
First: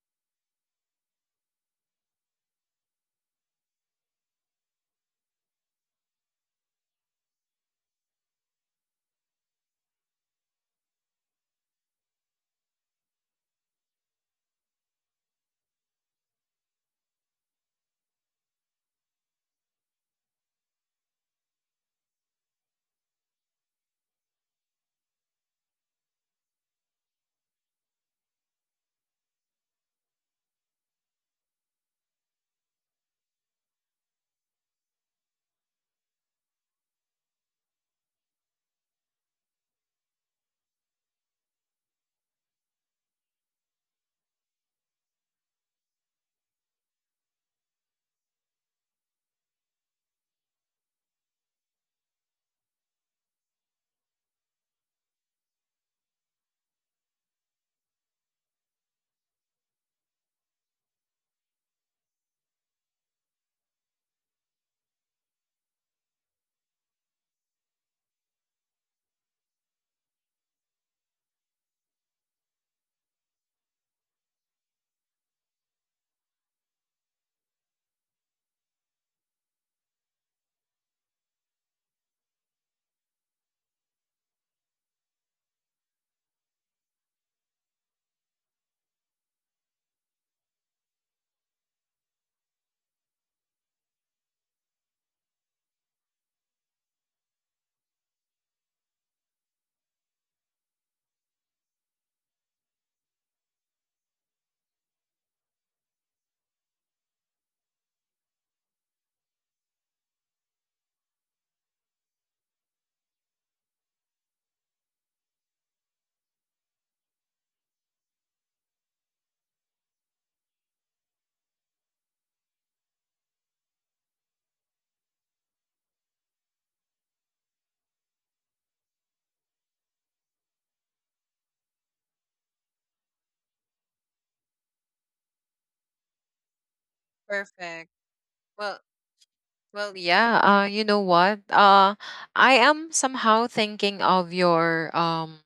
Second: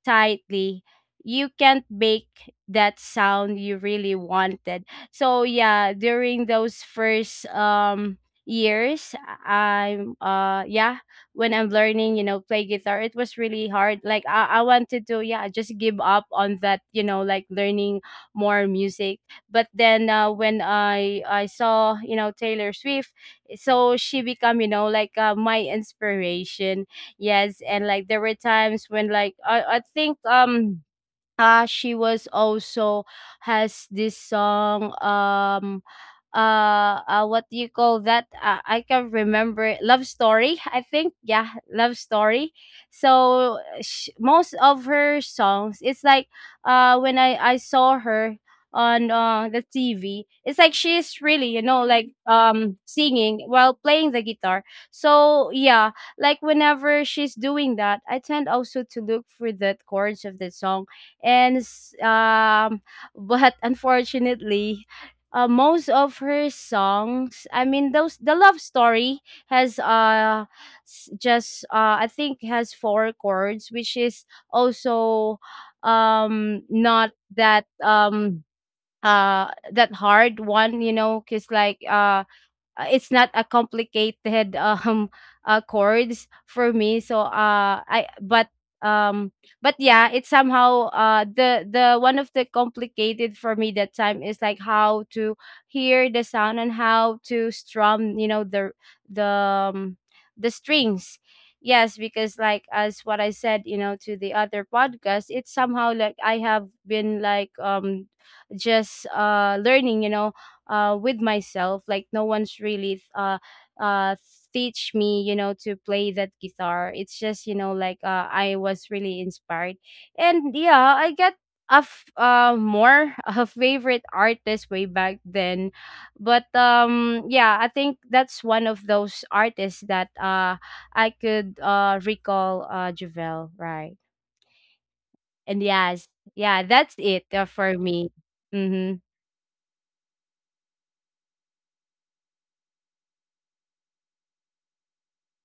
S2: tightly, you can't make that sound you really wanted. So yeah, during those first years, I'm yeah, when I'm learning, you know, play guitar, it was really hard, like I wanted to, yeah, just give up on that, you know, like learning more music. But then when I saw, you know, Taylor Swift, so she become, you know, like my inspiration. Yes. And like there were times when like I think she was also has this song, what do you call that, I can remember it. Love Story, I think. Yeah, Love Story. Most of her songs, it's like when I saw her on the TV, it's like she's really, you know, like singing while playing the guitar. So yeah, like whenever she's doing that, I tend also to look for the chords of the song. and s- um but unfortunately, most of her songs, I mean those the Love Story, has s- just I think has four chords, which is also not that that hard one, you know, because like it's not a complicated chords for me. So I But um but yeah, it's somehow the one of the complicated for me that time is like how to hear the sound and how to strum, you know, the um, the strings. Yes, because like, as what I said, you know, to the other podcast, it's somehow like I have been like just learning, you know, with myself, like no one's really uh teach me, you know, to play that guitar. It's just, you know, like I was really inspired. And yeah, I get more a favorite artist way back then. But yeah, I think that's one of those artists that I could recall, Javel, right? And yes, yeah, that's it, for
S1: Perfect.
S2: me.
S1: Well,
S2: Mm-hmm.
S1: well, yeah. You know what? I am somehow thinking of your um,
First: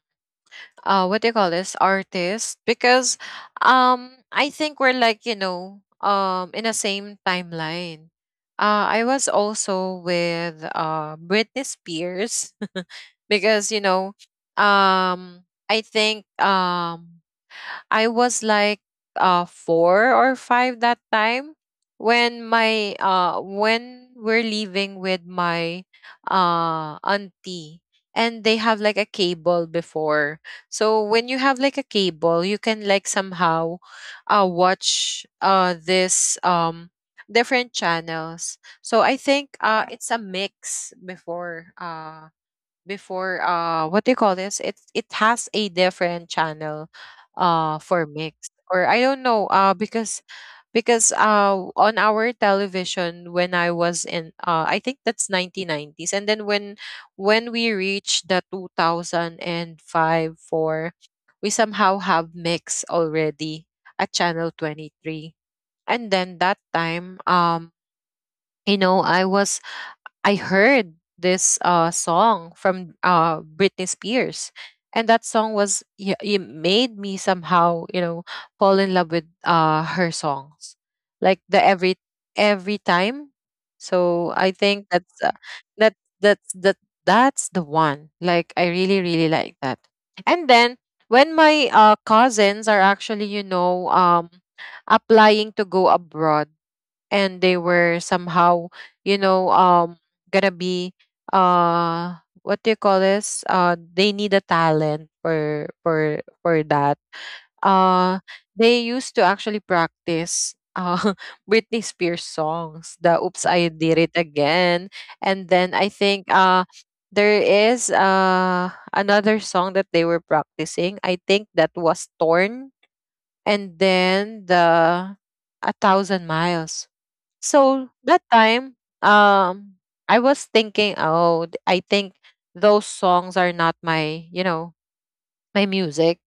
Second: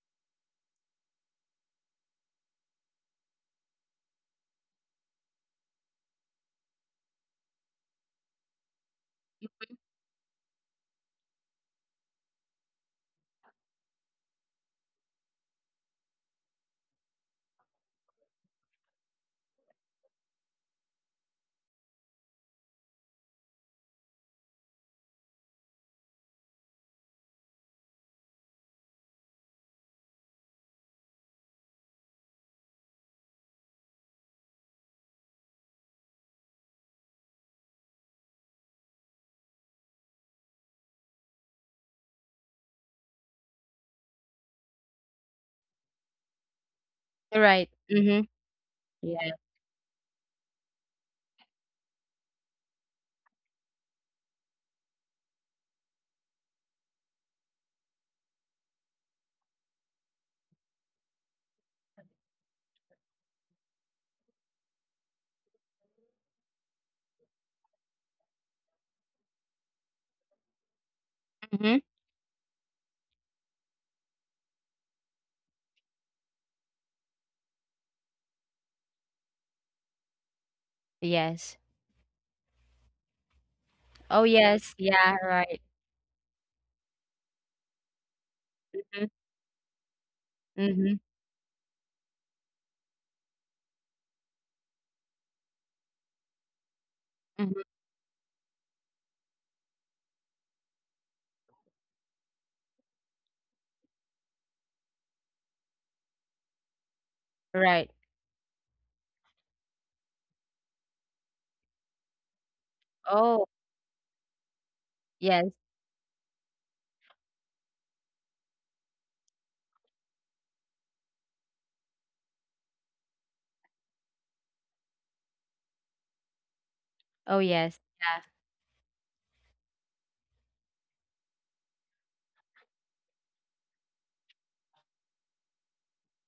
S1: uh, what do you call this, artist? Because, I think we're, like, you know, in the same timeline. I was also with Britney Spears because you know, I think I was like 4 or 5 that time when my, when we're leaving with my auntie, and they have like a cable before. So when you have like a cable, you can like somehow watch this different channels. So I think it's a mix before, what do you call this, it has a different channel
S2: Right.
S1: for
S2: Mm-hmm.
S1: mix, or I don't know,
S2: Yeah.
S1: because on our television, when I was in, I think that's 1990s, and then when we reached the 2005, 4, we somehow have mix already at channel 23. And then that time, you know, I heard this
S2: Mhm.
S1: song from Britney Spears, and that song was it made me somehow, you know, fall in love with her songs, like
S2: Yes.
S1: the every time.
S2: Oh,
S1: So I
S2: yes.
S1: think that's
S2: Yeah, right.
S1: that that's that that's the one. Like I really
S2: Mhm,
S1: really like that. And then
S2: mhm,
S1: when my cousins are actually, you know, applying to go abroad, and they
S2: mhm.
S1: were somehow, you know, gonna be uh what do you call this, they need a talent for, that.
S2: Right.
S1: uh they used to actually practice Britney Spears songs, the "Oops
S2: Oh,
S1: I Did It Again." And
S2: yes.
S1: then I think there is another song that they were practicing. I think that was "Torn." And then the "A Thousand Miles."
S2: Oh, yes.
S1: So that
S2: Yeah.
S1: time, um, I was thinking, oh, I think those songs are not my, you know, my music.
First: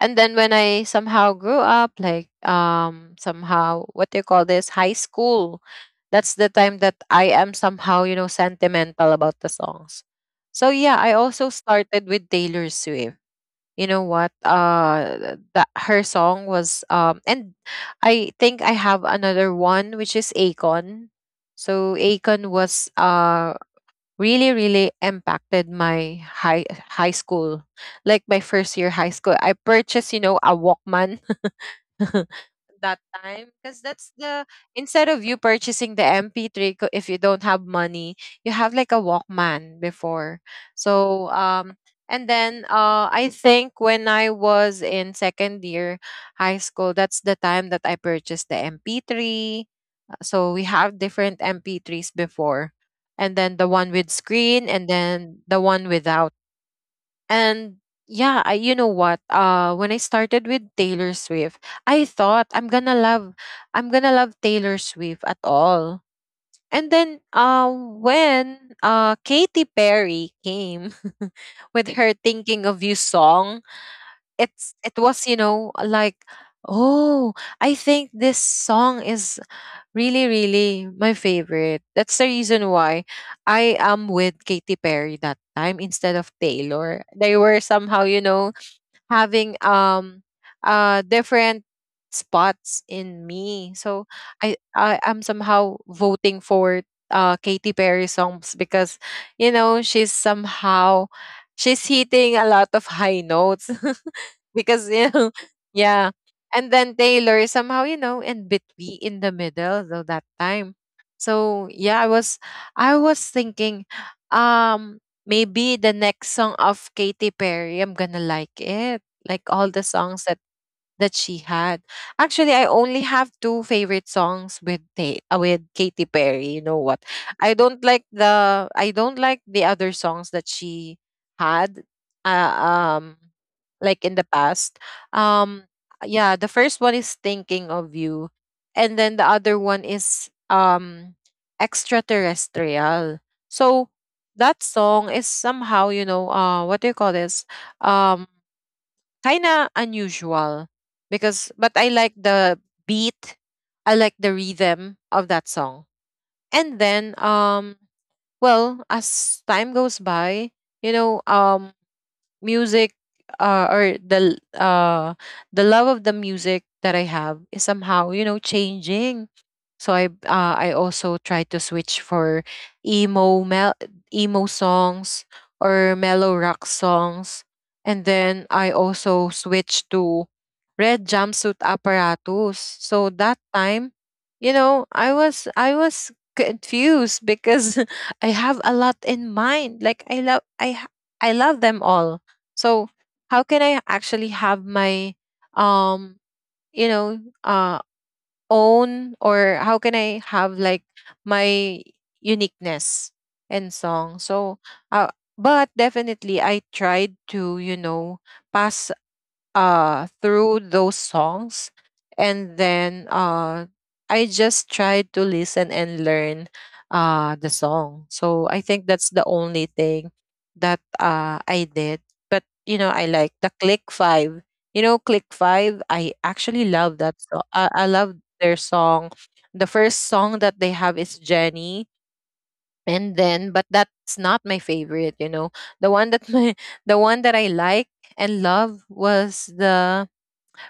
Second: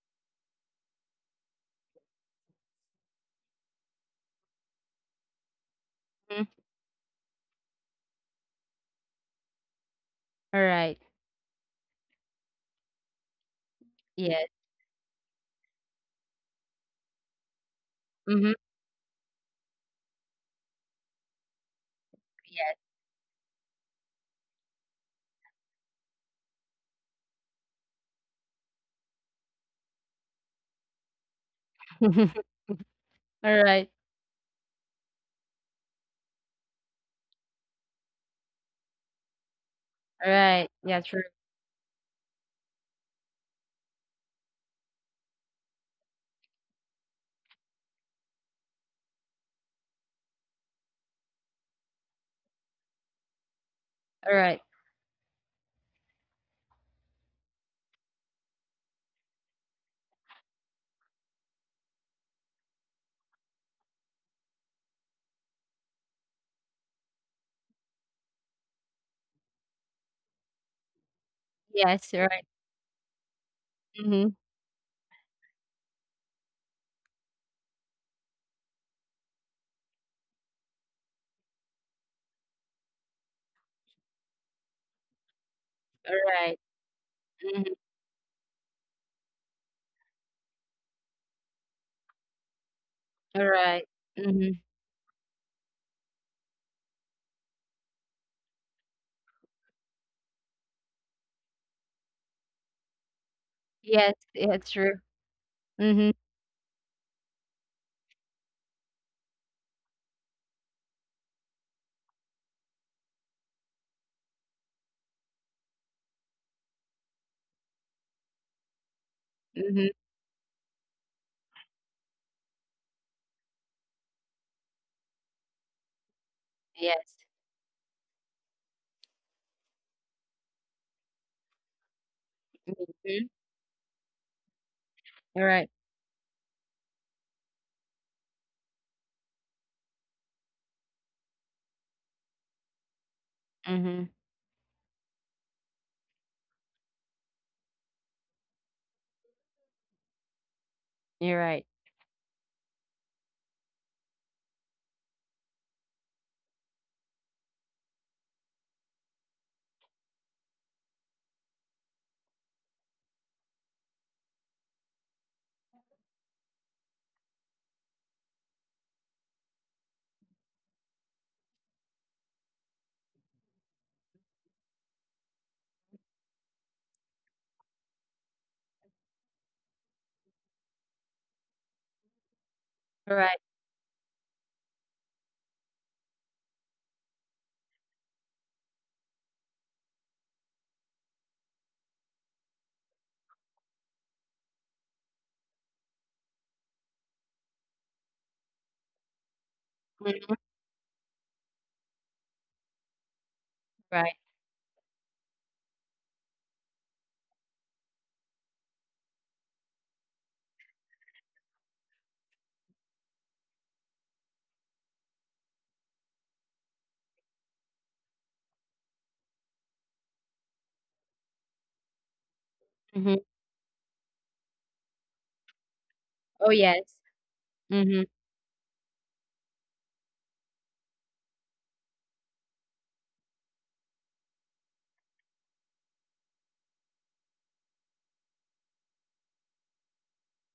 S1: And then when I somehow grew up, like, somehow, what do you call this, high school, that's the
S2: Mhm.
S1: time that I am somehow, you know, sentimental about the songs.
S2: All
S1: So yeah,
S2: right.
S1: I also started with Taylor Swift, you know what,
S2: Yes.
S1: that her song was, and I
S2: Mhm.
S1: think I have another one, which is Akon. So Akon
S2: Yes.
S1: was really really impacted my high, high school. Like my first year high school, I purchased, you know, a Walkman that time
S2: All
S1: because
S2: right.
S1: that's the, instead of you purchasing the MP3, if you don't have money, you have like a Walkman before.
S2: All right. Yeah,
S1: So
S2: true.
S1: and then I think when I was in second year high school, that's the time that I purchased the MP3. So we have different MP3s before. And then the one with
S2: All
S1: screen
S2: right.
S1: and then the one without. And yeah, I, you know what? When I started with Taylor Swift, I thought I'm gonna love Taylor Swift at all. And then, when Katy Perry came with
S2: Yes.
S1: her
S2: All right.
S1: "Thinking of You" song,
S2: Mhm.
S1: it was, you know, like, oh, I think this song is really, really my favorite. That's the reason why I am with Katy Perry that time
S2: All
S1: instead of
S2: right.
S1: Taylor. They were
S2: Mhm.
S1: somehow, you know, having different spots in
S2: All
S1: me.
S2: right.
S1: So I,
S2: Mhm.
S1: I I'm somehow voting for Katy Perry songs because, you know, she's somehow, she's hitting a lot of high notes
S2: Yes. Yeah,
S1: because, you
S2: true.
S1: know, yeah.
S2: Mhm.
S1: And then Taylor is somehow, you know, in between, in the middle though, that time. So yeah, I was thinking, um maybe the next song of Katy Perry, I'm gonna like it, like all the
S2: Mhm.
S1: songs that she had. Actually, I only have two favorite songs with with Katy Perry. You know what?
S2: Yes.
S1: I don't like the other songs that she had. Uh, um,
S2: Mhm.
S1: like in the past.
S2: All
S1: Um,
S2: right.
S1: yeah, the first one is Thinking of You, and then the other one is Extraterrestrial. So
S2: Mhm.
S1: that song is somehow, you know, uh, what do you call this? Um Kind of unusual,
S2: You're
S1: because,
S2: right.
S1: but I like the beat, I like the rhythm of that song. And then, well, as time goes by, you know, music, or the love of the music that I have is somehow, you know, changing. So I also try to switch for emo mel- emo songs or mellow rock songs, and then I also switch to Red Jumpsuit Apparatus. So
S2: All
S1: that
S2: right.
S1: time, you know, I was confused because I have a lot in mind. Like I love them all. So how can I actually have my um you know, own, or how can I
S2: Mhm.
S1: have like my uniqueness and
S2: Right.
S1: song? So, uh, but definitely I tried to, you know, pass through those songs, and then I just tried to listen and learn the song. So I think that's the only thing that I did. But you know, I
S2: Mhm.
S1: like the Click 5. You know, Click 5, I
S2: Oh,
S1: actually
S2: yes.
S1: love that song. I
S2: Mhm.
S1: love their song. The first song that they have is Jenny, and then, but that's not my favorite, you know. The one that my The one that I like and love was the,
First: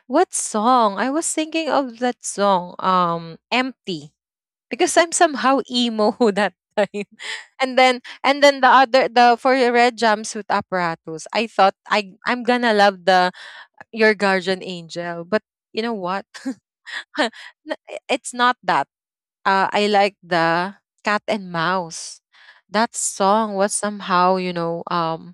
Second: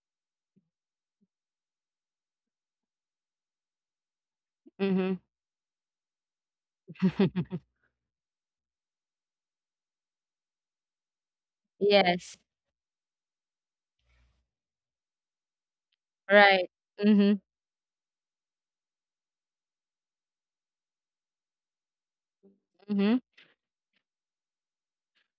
S1: what song? I was thinking of that song, Empty, because I'm
S2: Mhm.
S1: somehow emo that time. And then and then the other the for the Red Jumpsuit Apparatus, I thought
S2: Yes.
S1: I'm gonna love the Your Guardian Angel, but you know what?
S2: Right.
S1: N-
S2: Mhm.
S1: it's not that. I like the Cat and Mouse. That
S2: Mhm.
S1: song was somehow, you know,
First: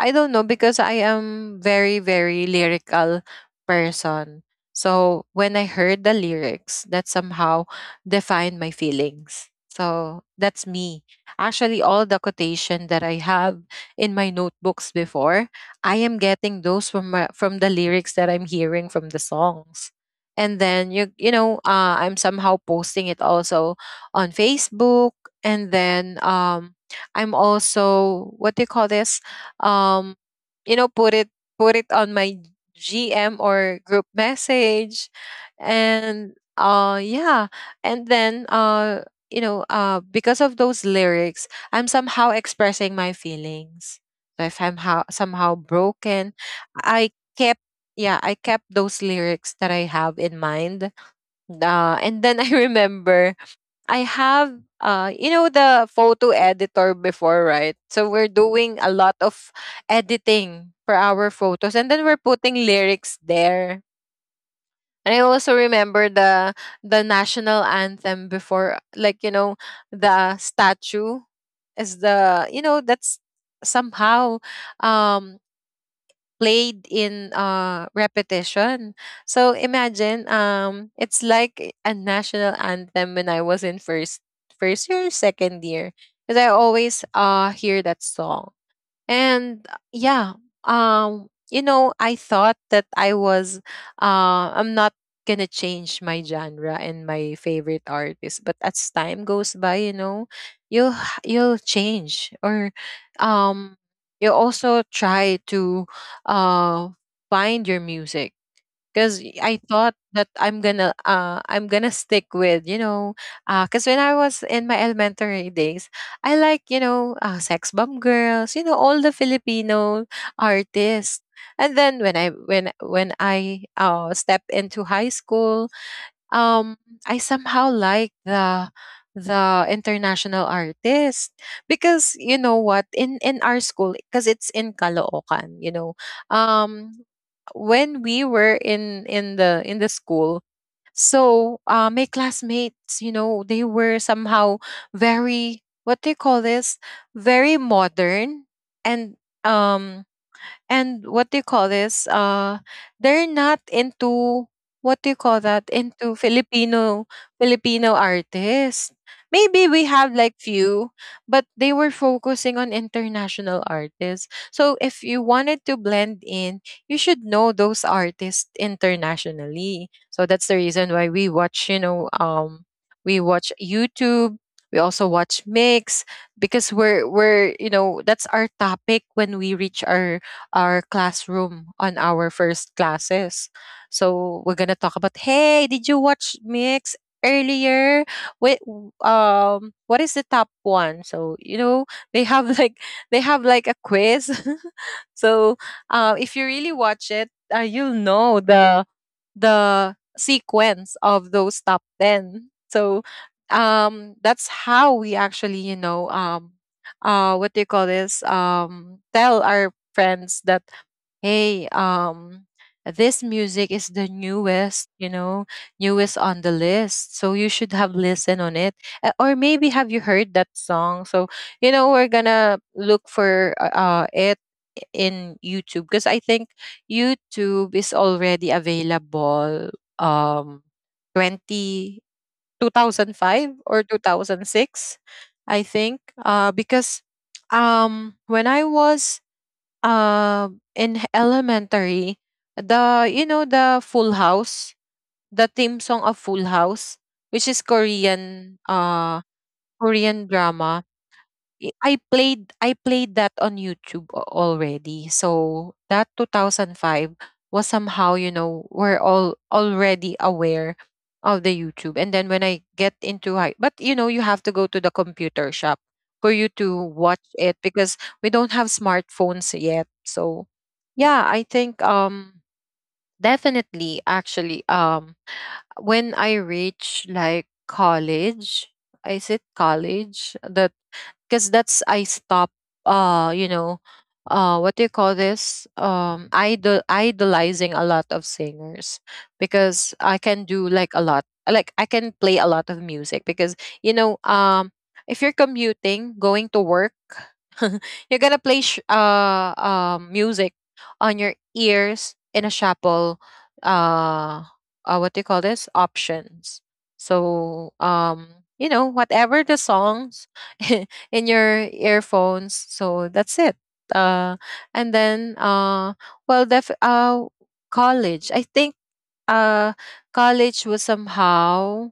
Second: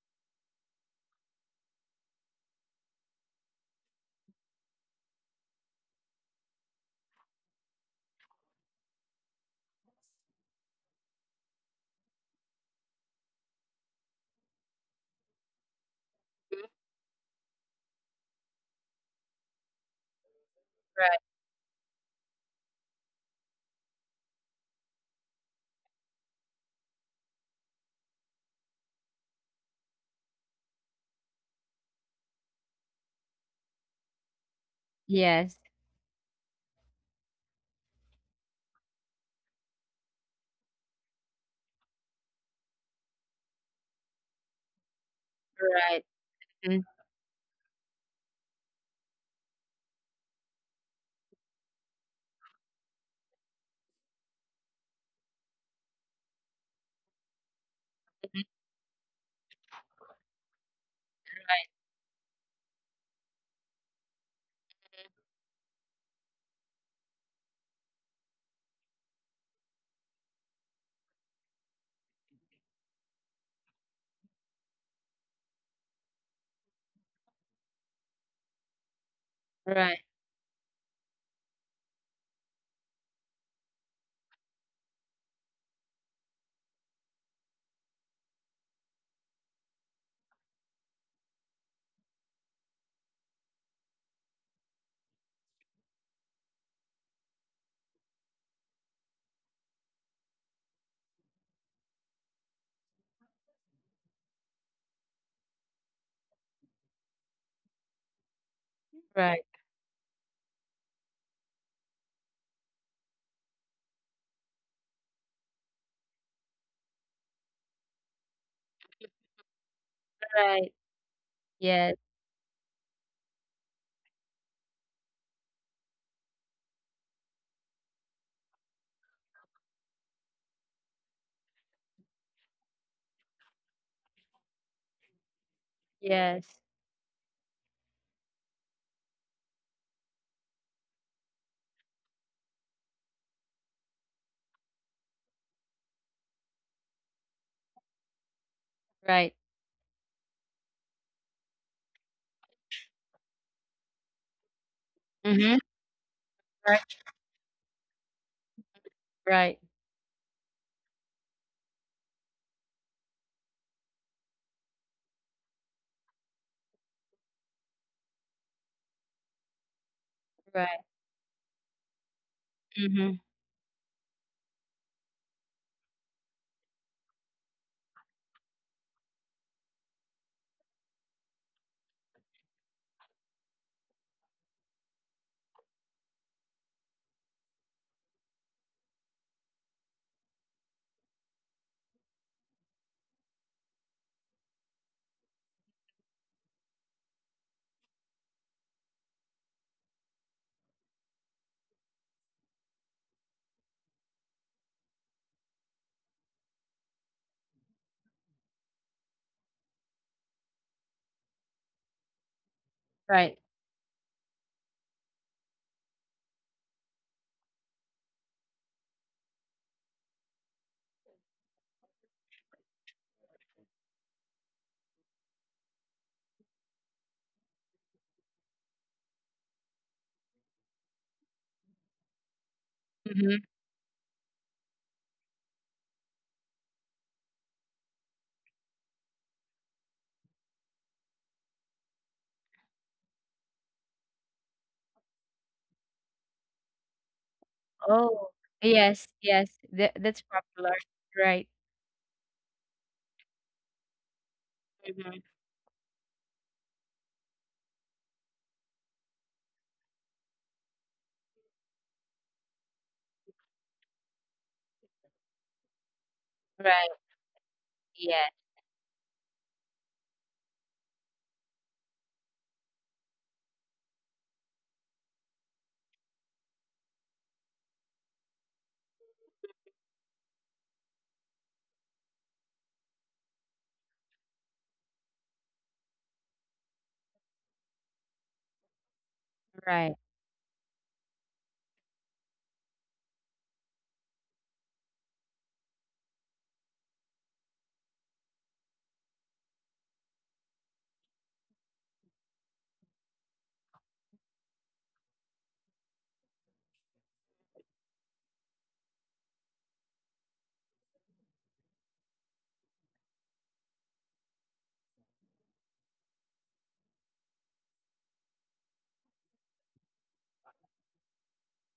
S1: I don't know, because I am very, very lyrical person. So when I heard the lyrics, that somehow defined my feelings. So that's me. Actually, all the quotation that I have in my notebooks before, I am getting those from from the lyrics that I'm hearing from the songs. And then
S2: Right.
S1: you know, I'm somehow posting it also on Facebook, and then I'm also, what do you call this? um you know, put it on my gm or group message.
S2: Yes.
S1: And yeah. And then you know, because of those lyrics, I'm somehow expressing my feelings. So if somehow
S2: Right.
S1: broken,
S2: Mhm.
S1: I kept yeah, I kept those lyrics that I have in mind. And then I remember, I have you know, the photo editor before, right? So we're doing a lot of editing for our photos,
S2: Right.
S1: and then we're putting lyrics there. And I also remember the national anthem before, like, you know, the statue is the, you know, that's somehow um played in, repetition. So
S2: Right.
S1: imagine, it's like a national anthem when I was in first year, second year, because I always hear that song. And yeah, you know, I thought that I'm not gonna change my genre and my favorite artist, but as time goes by, you know, you'll change, or, um, you also try to, uh, find your music, because
S2: Right.
S1: I thought that I'm gonna stick with, you know, because when I was in my elementary days, I like, you know, Sex Bomb Girls, you know, all the Filipino
S2: Right.
S1: artists. And then
S2: Yes.
S1: when I stepped into high school, um I somehow like the international artist. Because, you know what, in our school, because it's in Caloocan, you know,
S2: Yes.
S1: um when we were in the school, so my classmates, you know, they were somehow very, what do you call this, very modern, and
S2: Right.
S1: um and what do you call this, they're not into, what do you call
S2: Mhm.
S1: that, into
S2: Right.
S1: Filipino artists.
S2: Right.
S1: Maybe we have like few, but they were focusing on international artists. So if you wanted to blend in, you should know those artists internationally. So that's the
S2: Right.
S1: reason why we watch, you know, we
S2: Mhm.
S1: watch YouTube, we also watch Mix, because we're you know, that's our topic when we reach our classroom on our first classes. So we're gonna talk about, hey, did you watch Mix earlier? Wait, what is the top one? So you know, they have like, they have like a quiz. So if you really watch it, you'll know the sequence of those top ten. So that's how we actually, you know, what do you call this, um, tell our friends that, hey, um, this
S2: Right.
S1: music is the newest, you know, newest on the list, so you should have listened on it. Or maybe, have you heard that song? So you know, we're gonna look for it in YouTube, because I think YouTube is already available um 20 two thousand
S2: Mhm.
S1: five or 2006, I think, because when I was, in elementary, the, you know, the Full House, the theme song of Full House, which is
S2: Oh.
S1: Korean,
S2: Yes. Yes. That
S1: Korean
S2: that's
S1: drama,
S2: popular. Right.
S1: I played that on YouTube already,
S2: Mhm.
S1: so that 2005 was somehow, you know, we're all already aware of the YouTube. And then when I get into high, but you know, you have to go to the computer shop for you to
S2: Right.
S1: watch it, because we
S2: Yeah.
S1: don't have smartphones yet. So yeah, I think, definitely, actually, when I reach like college, is it college? The Because that's, I stop you know, what do you call this, idolizing a lot of singers, because
S2: Right.
S1: I can do like a lot, like I can play a lot of music, because, you know, if you're commuting going to work, you're gonna play music on your ears in a shuffle, uh, what do you call this, options. So you know, whatever the songs in your earphones. So that's it. Uh, and then, uh, well, college. I think uh, college was somehow,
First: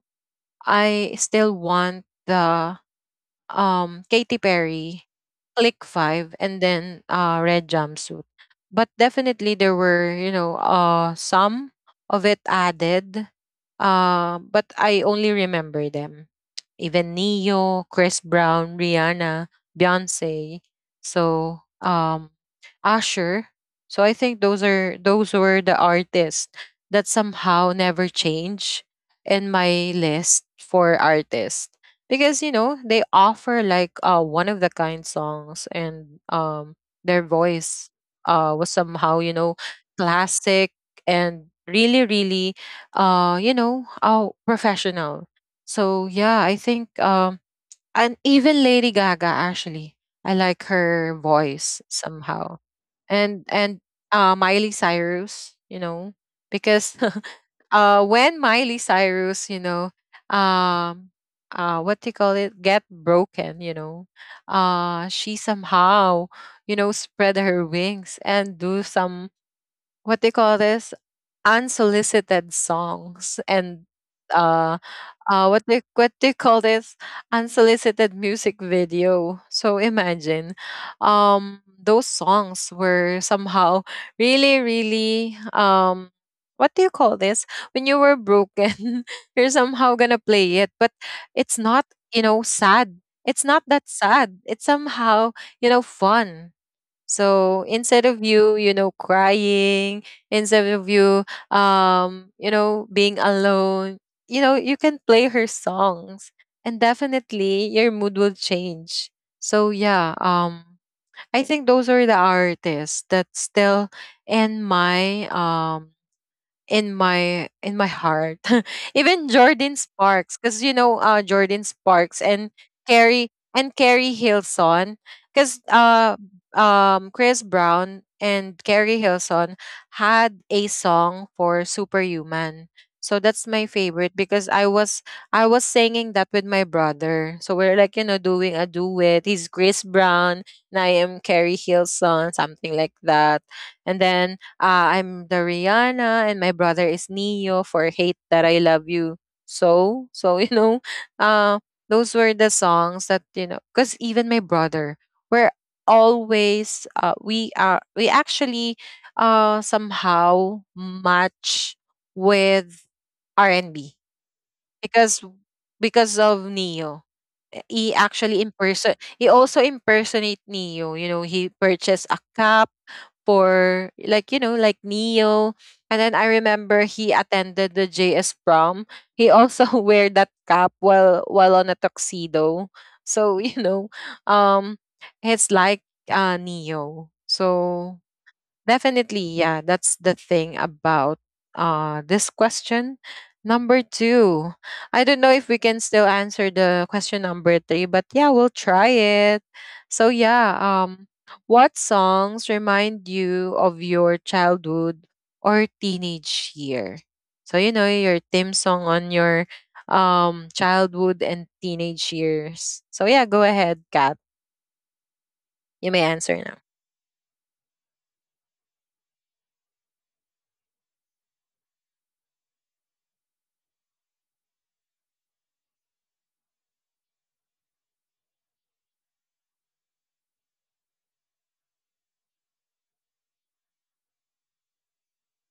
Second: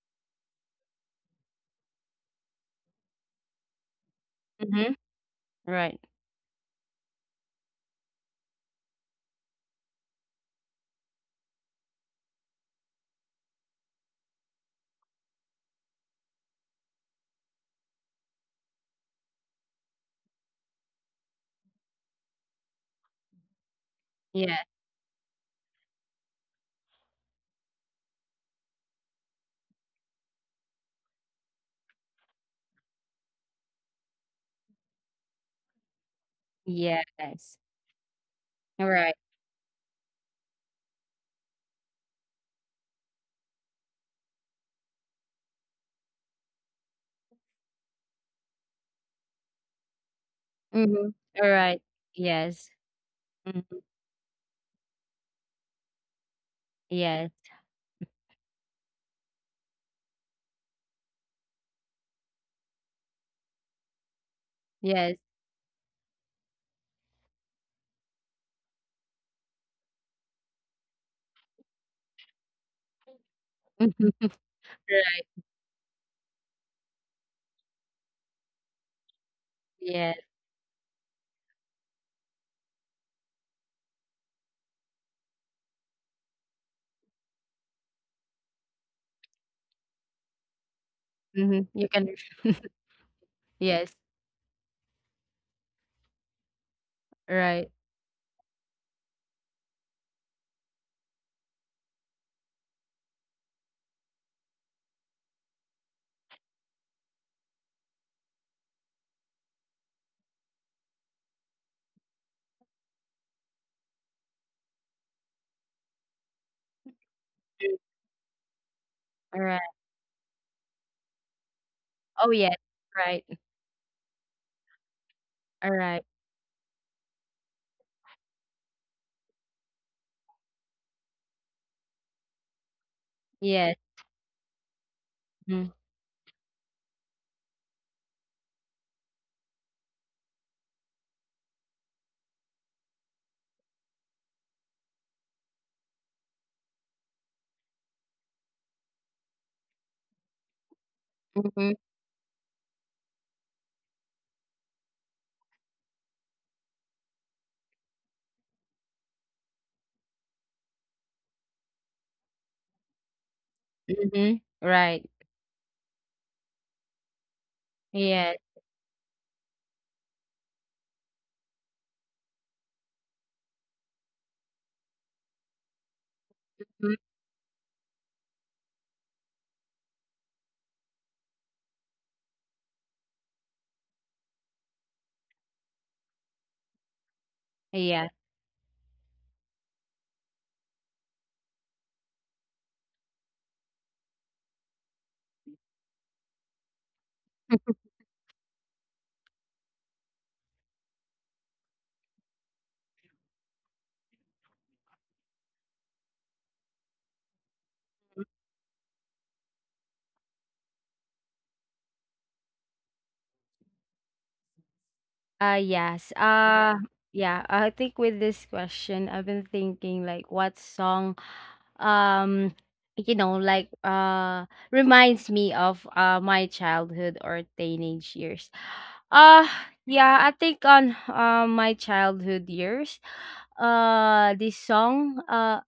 S1: I still want the, um, Katy
S2: Mhm.
S1: Perry, Click
S2: Right.
S1: 5, and then, uh, Red Jumpsuit. But definitely there were, you know, some of it added. Uh, but I only remember them. Even Neo, Chris Brown, Rihanna, Beyonce. So, um, Usher. So I think
S2: Yeah.
S1: those were the artists that somehow never change in my list for artists, because, you know, they offer like, uh, one of the kind songs, and, um, their
S2: Yes.
S1: voice, was
S2: Right.
S1: somehow, you know, classic, and really, really, you know, professional. So yeah, I think, and even Lady Gaga, actually. I like
S2: Mhm.
S1: her
S2: Right.
S1: voice
S2: Yes.
S1: somehow.
S2: Mhm.
S1: And Miley Cyrus, you know, because
S2: Yes.
S1: uh, when Miley Cyrus, you know, um what do you call it? Get broken, you know.
S2: Yes.
S1: Uh, she somehow, you know, spread her wings and do some, what they call this, unsolicited songs, and uh
S2: Right.
S1: what they, call this, unsolicited music video. So
S2: Yes.
S1: imagine, um, those songs were somehow really, really, um, what do you call this, when you were broken you're somehow gonna play it, but it's
S2: Mhm.
S1: not,
S2: You can.
S1: you know, sad, it's not that
S2: Yes.
S1: sad, it's somehow, you know, fun. So
S2: Right.
S1: instead of you, you know, crying, instead of you, you know, being alone, you know, you can play her songs, and definitely your mood will change. So yeah, I think those are the artists that still in my, um, in my, heart. Even
S2: Alright.
S1: Jordan Sparks, because Jordan
S2: Oh,
S1: Sparks
S2: yes. Right.
S1: Carrie and Carrie Hilson, because
S2: Alright.
S1: Chris Brown and Carrie Hilson had a song for Superhuman. So that's
S2: Yes.
S1: my favorite because I
S2: Mm.
S1: was singing that with my brother. So we're like, you know, doing a duet. He's Chris Brown and I am Carrie Hilson, something like that. And then I'm the Rihanna and my brother is Neo for Hate That I Love You So. So, you know, uh,
S2: Mhm.
S1: those were the songs that, you know, because even my brother, we're always, we are, we actually somehow match with R&B
S2: Mhm. Right.
S1: because, because of Neo he
S2: Yes.
S1: actually imperson he also impersonate Neo. You know, he purchased a cup for like you know like Neo, and then I
S2: Mhm.
S1: remember he attended the JS prom. He also wear that cap while on a tuxedo. So you know, um, it's like Neo.
S2: Yeah.
S1: So definitely, yeah. That's the thing about this question. Number two. I don't know if we can still answer the question number three, but yeah, we'll try it. So yeah, what songs remind you of your childhood or teenage year? So you know your theme song on your childhood and teenage years. So yeah, go ahead, Kat.
S2: Uh,
S1: You
S2: yes.
S1: may answer now.
S2: Yeah, I think with this question, I've been thinking like what song, um, you know, reminds me of my childhood or teenage years. Uh, yeah, I think on my childhood years, this song uh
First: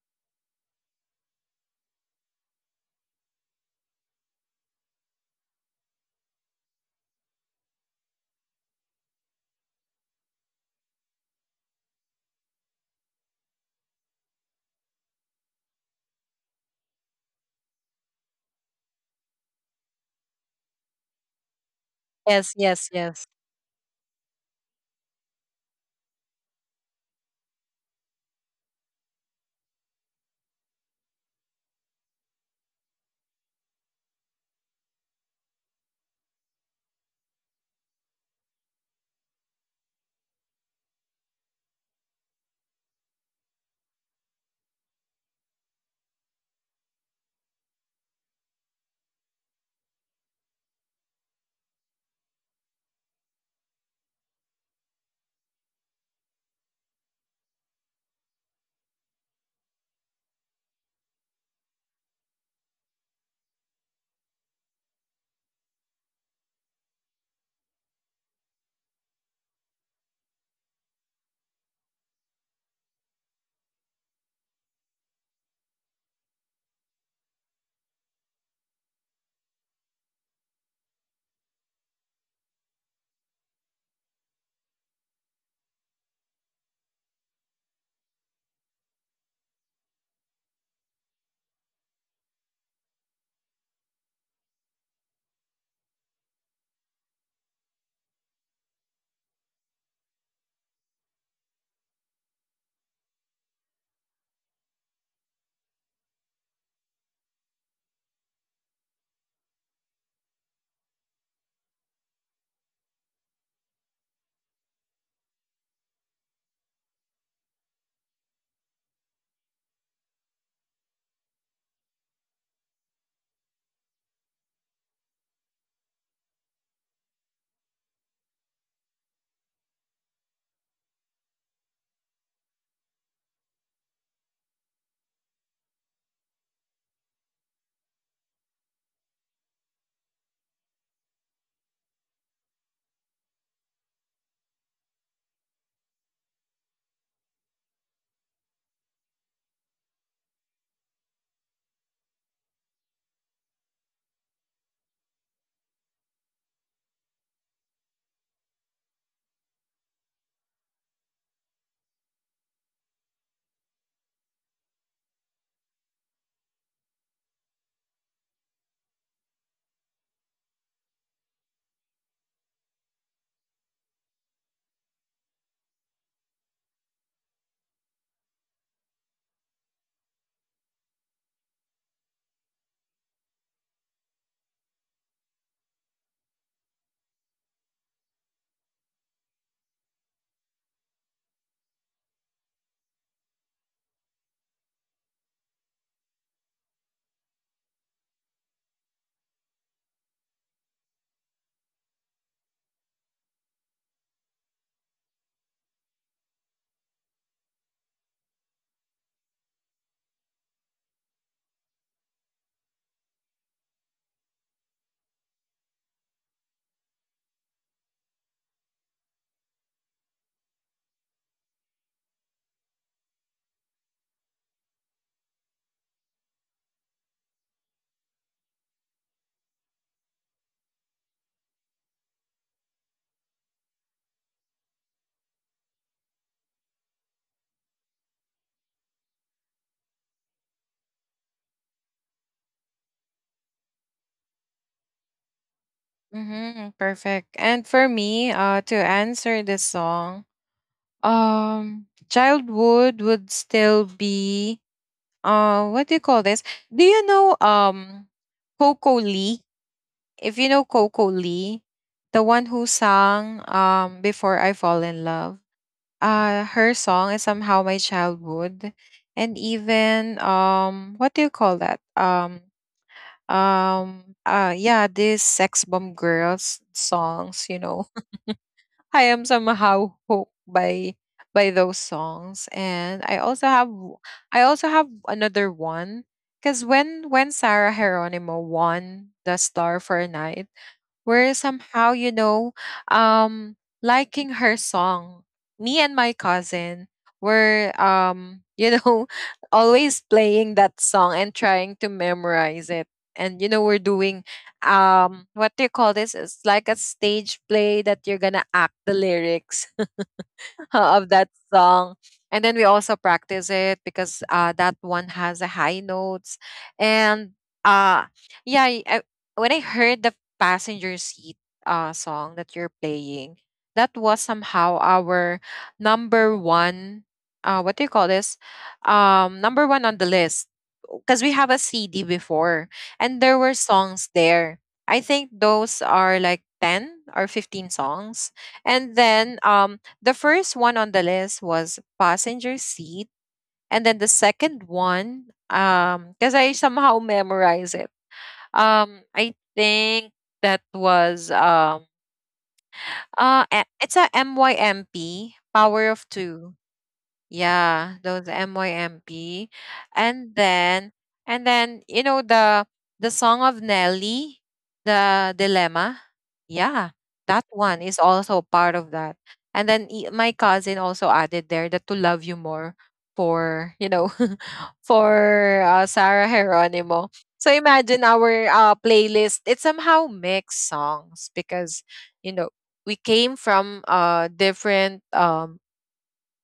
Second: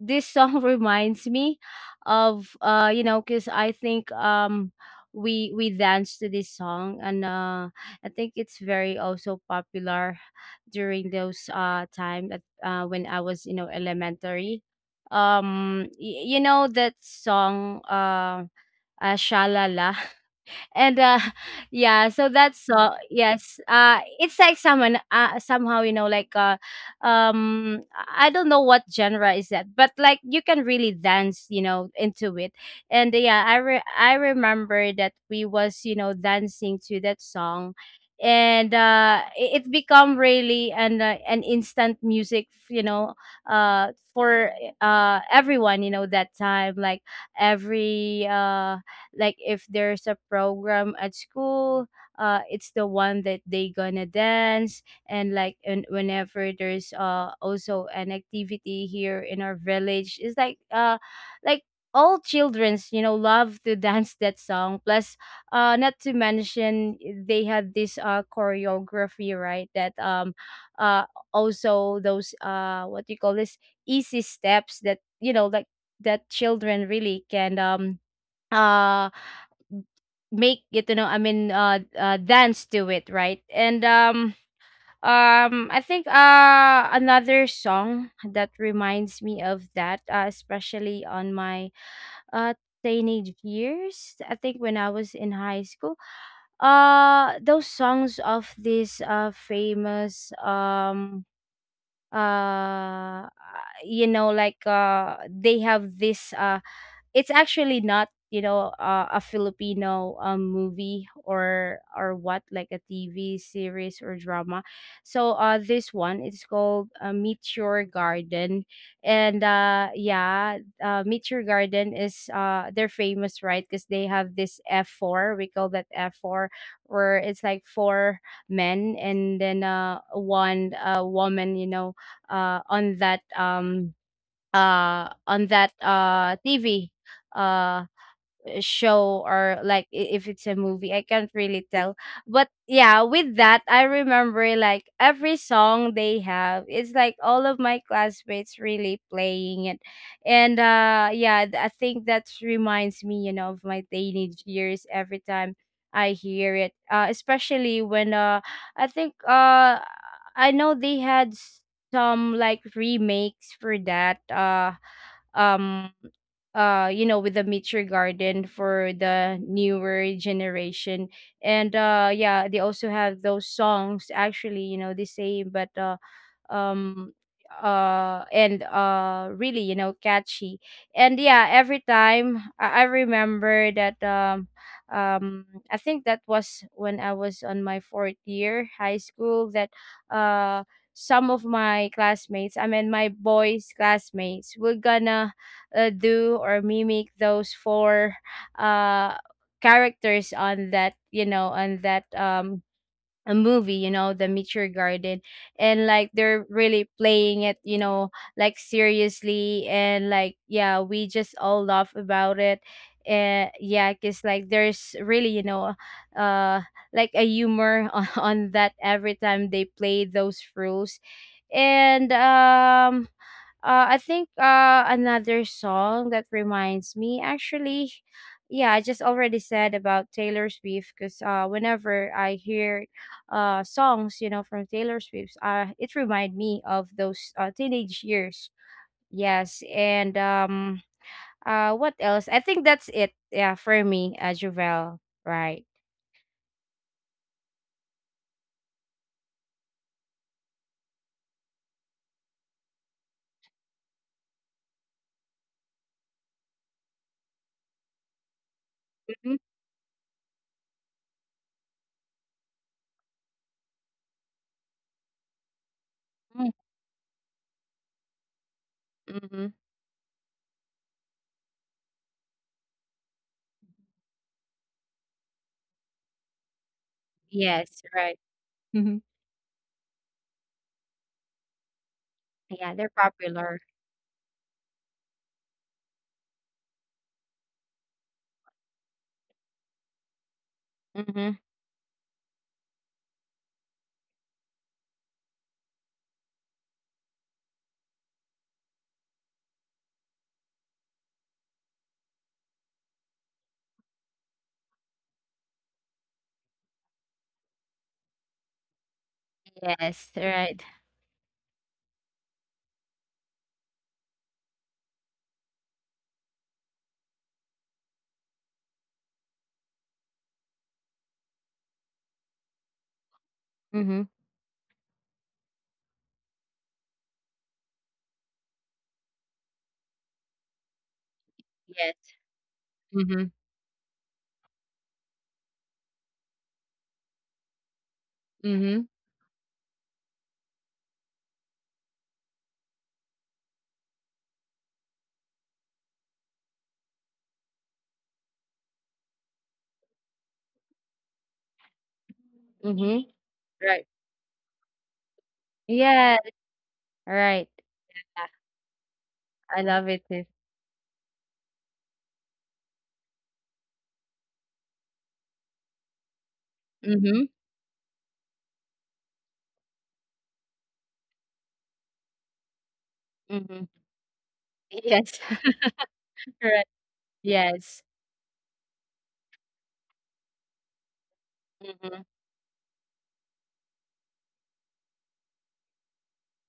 S2: this song reminds me of you know because I think we danced to this song, and I think it's very also popular during those time that when I was, you know, elementary. You know that song, uh, shalala, and yeah, so
S1: Yes,
S2: that's, so
S1: yes, yes.
S2: yes, uh, it's like someone, somehow, you know, like I don't know what genre is that, but like you can really dance, you know, into it. And yeah, I remember that we was, you know, dancing to that song, and it become really an instant music, you know, uh, for everyone, you know, that time. Like every like if there's a program at school, it's the one that they gonna dance. And like, and whenever there's also an activity here in our village, it's like, uh, like all children's, you know, love to dance that song. Plus, uh, not to mention, eh, they had this choreography, right, that uh also those what do you call this, easy steps that, you know, like, that children really can uh make it, you know, I mean, uh, dance to it, right? And I think another song that reminds me of that, especially on my uh teenage years. I think when I was in high school, those songs of this famous uh you know, like they have this it's actually not, you know, a Filipino, movie, or what, like a TV series or drama. So this one, it's called, Meteor Garden. And yeah, Meteor Garden is, uh, they're famous, right, because they have this f4, we call that f4, where it's like four men, and then one woman, you know, uh on that um on that TV uh show, or like, I- if it's a movie, I can't really tell. But yeah, with that I remember, like, every song they have, it's like all of my classmates really playing it. And yeah, I think that reminds me, you know, of my teenage years, every time I hear it, uh, especially when I think I know they had some like remakes for that, um you know, with the Meet Your Garden for the newer generation. And yeah, they also have those songs, actually, you know, the same, but um and really, you know, catchy. And yeah, every time I remember that, um I think that was when I was on my fourth year high school, that uh some of my classmates, I mean, my boys classmates were gonna, do or mimic those four uh characters on that, you know, on that, um, a movie, you know, The Meteor Garden. And like they're really playing it, you know, like seriously, and like, yeah, we just all laugh about it. And yeah, cause like there's really, you know, uh, like a humor on, on that every time they play those rules. And I think another song that reminds me, actually, yeah, I just already said about Taylor Swift, because whenever I hear songs, you know, from Taylor Swift, it remind me of those, teenage years. Yes, and what else? I think that's it. Yeah, for me, Juvel. Right.
S1: Mm-hmm, perfect. And for me, to answer this song, childhood would still be what do you call this? Do you know Coco
S2: Hmm.
S1: Lee? If you know Coco Lee, the one who sang before I fall in love, her song is somehow my childhood, and
S2: Mm-hmm.
S1: even what do you call that? Yeah, these sex bomb girls songs, you know.
S2: Yes. Right.
S1: I
S2: Hmm.
S1: am somehow hooked by those songs,
S2: Yeah,
S1: and
S2: they're
S1: I also
S2: popular.
S1: I also have another one because when Sarah Geronimo won the Star for a Night, where
S2: Mm-hmm.
S1: somehow you know um liking her song, me and my cousin were you know always playing that song and trying to memorize it. And you know we're doing what do you call this, it's like a stage play that you're gonna act the lyrics
S2: Yes. Right.
S1: of that song. And then we also practice it because that one has a high notes. And uh, yeah, when I heard the passenger seat song that you're playing, that
S2: Mm-hmm.
S1: was somehow our number one. What do you call this? Number one on the list, because we have a CD before, and
S2: Yes.
S1: there were songs there. I think those are like 10 or 15 songs,
S2: Mhm,
S1: and then the first one on the list was passenger seat, and then the second one, because I somehow memorized it. I think that was
S2: mhm.
S1: it's
S2: Right.
S1: a MYMP, Power of
S2: Yeah,
S1: Two.
S2: right.
S1: Yeah, those
S2: Yeah,
S1: MYMP.
S2: I love it
S1: And
S2: too.
S1: then and then you know the song of Nelly, the dilemma. Yeah,
S2: Mhm,
S1: that one is also part of that. And then my cousin also added there that to love you more
S2: mhm.
S1: for, you know,
S2: Yes,
S1: for Sarah
S2: right.
S1: Geronimo. So
S2: Yes.
S1: imagine our playlist. It's somehow mixed songs because
S2: Mhm.
S1: you know we came from different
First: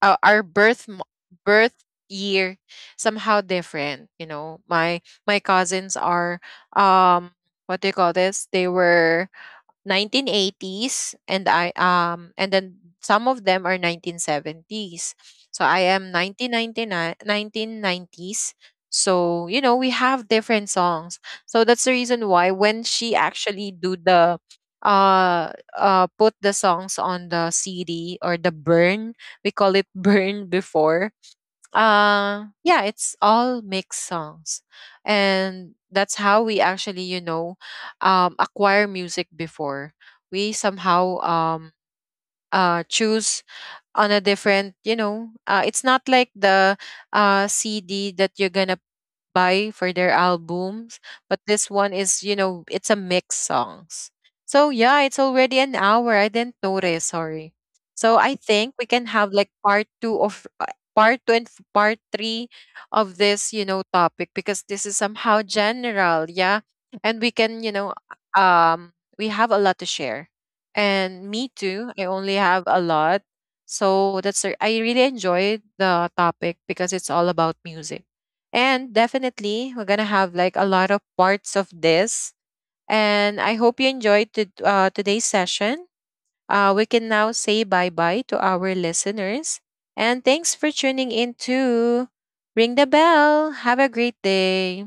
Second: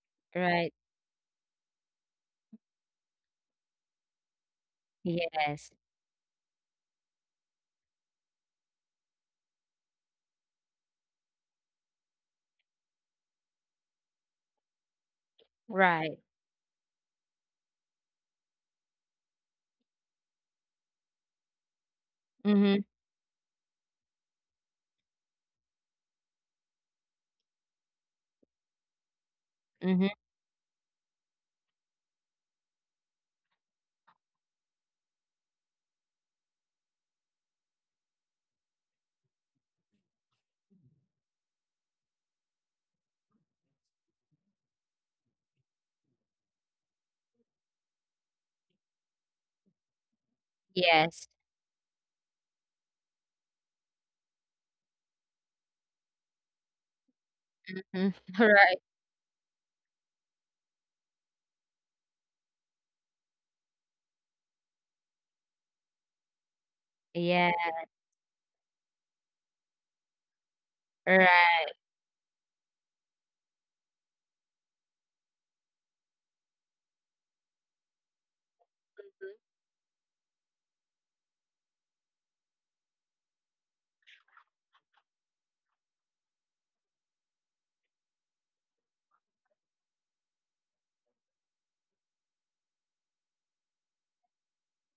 S1: uh, our
S2: Right.
S1: birth mo- birth year somehow different, you know. My
S2: Yes.
S1: cousins are um what do you call this, they were 1980s and I and then some of them are 1970s. So I am
S2: Right.
S1: 1999 1990s. So, you know, we have different songs. So that's the reason why when
S2: Mhm,
S1: she actually do the put the songs on the CD, or the burn, we call it
S2: mhm.
S1: burn before. Yeah, it's all mixed songs. And that's how we actually, you know, acquire music before. We somehow choose on a different, you know, it's not like the CD that you're going to buy for their albums. But
S2: Yes.
S1: this one is, you know, it's a mix songs. So yeah, it's already an hour. I didn't notice. Sorry.
S2: Mhm.
S1: So I think
S2: Right.
S1: we can have like part two of part two and part three of this, you know, topic, because this is somehow general. Yeah. And we
S2: Yeah,
S1: can, you know, um, we have a lot to share. And me
S2: right.
S1: too. I only have a lot. So that's, I really enjoyed the topic because it's all about music. And definitely, we're gonna have like a lot of parts of this. And I hope you enjoyed to, today's session. We can now say bye bye to our listeners. And thanks for tuning in to Ring the Bell. Have a great day.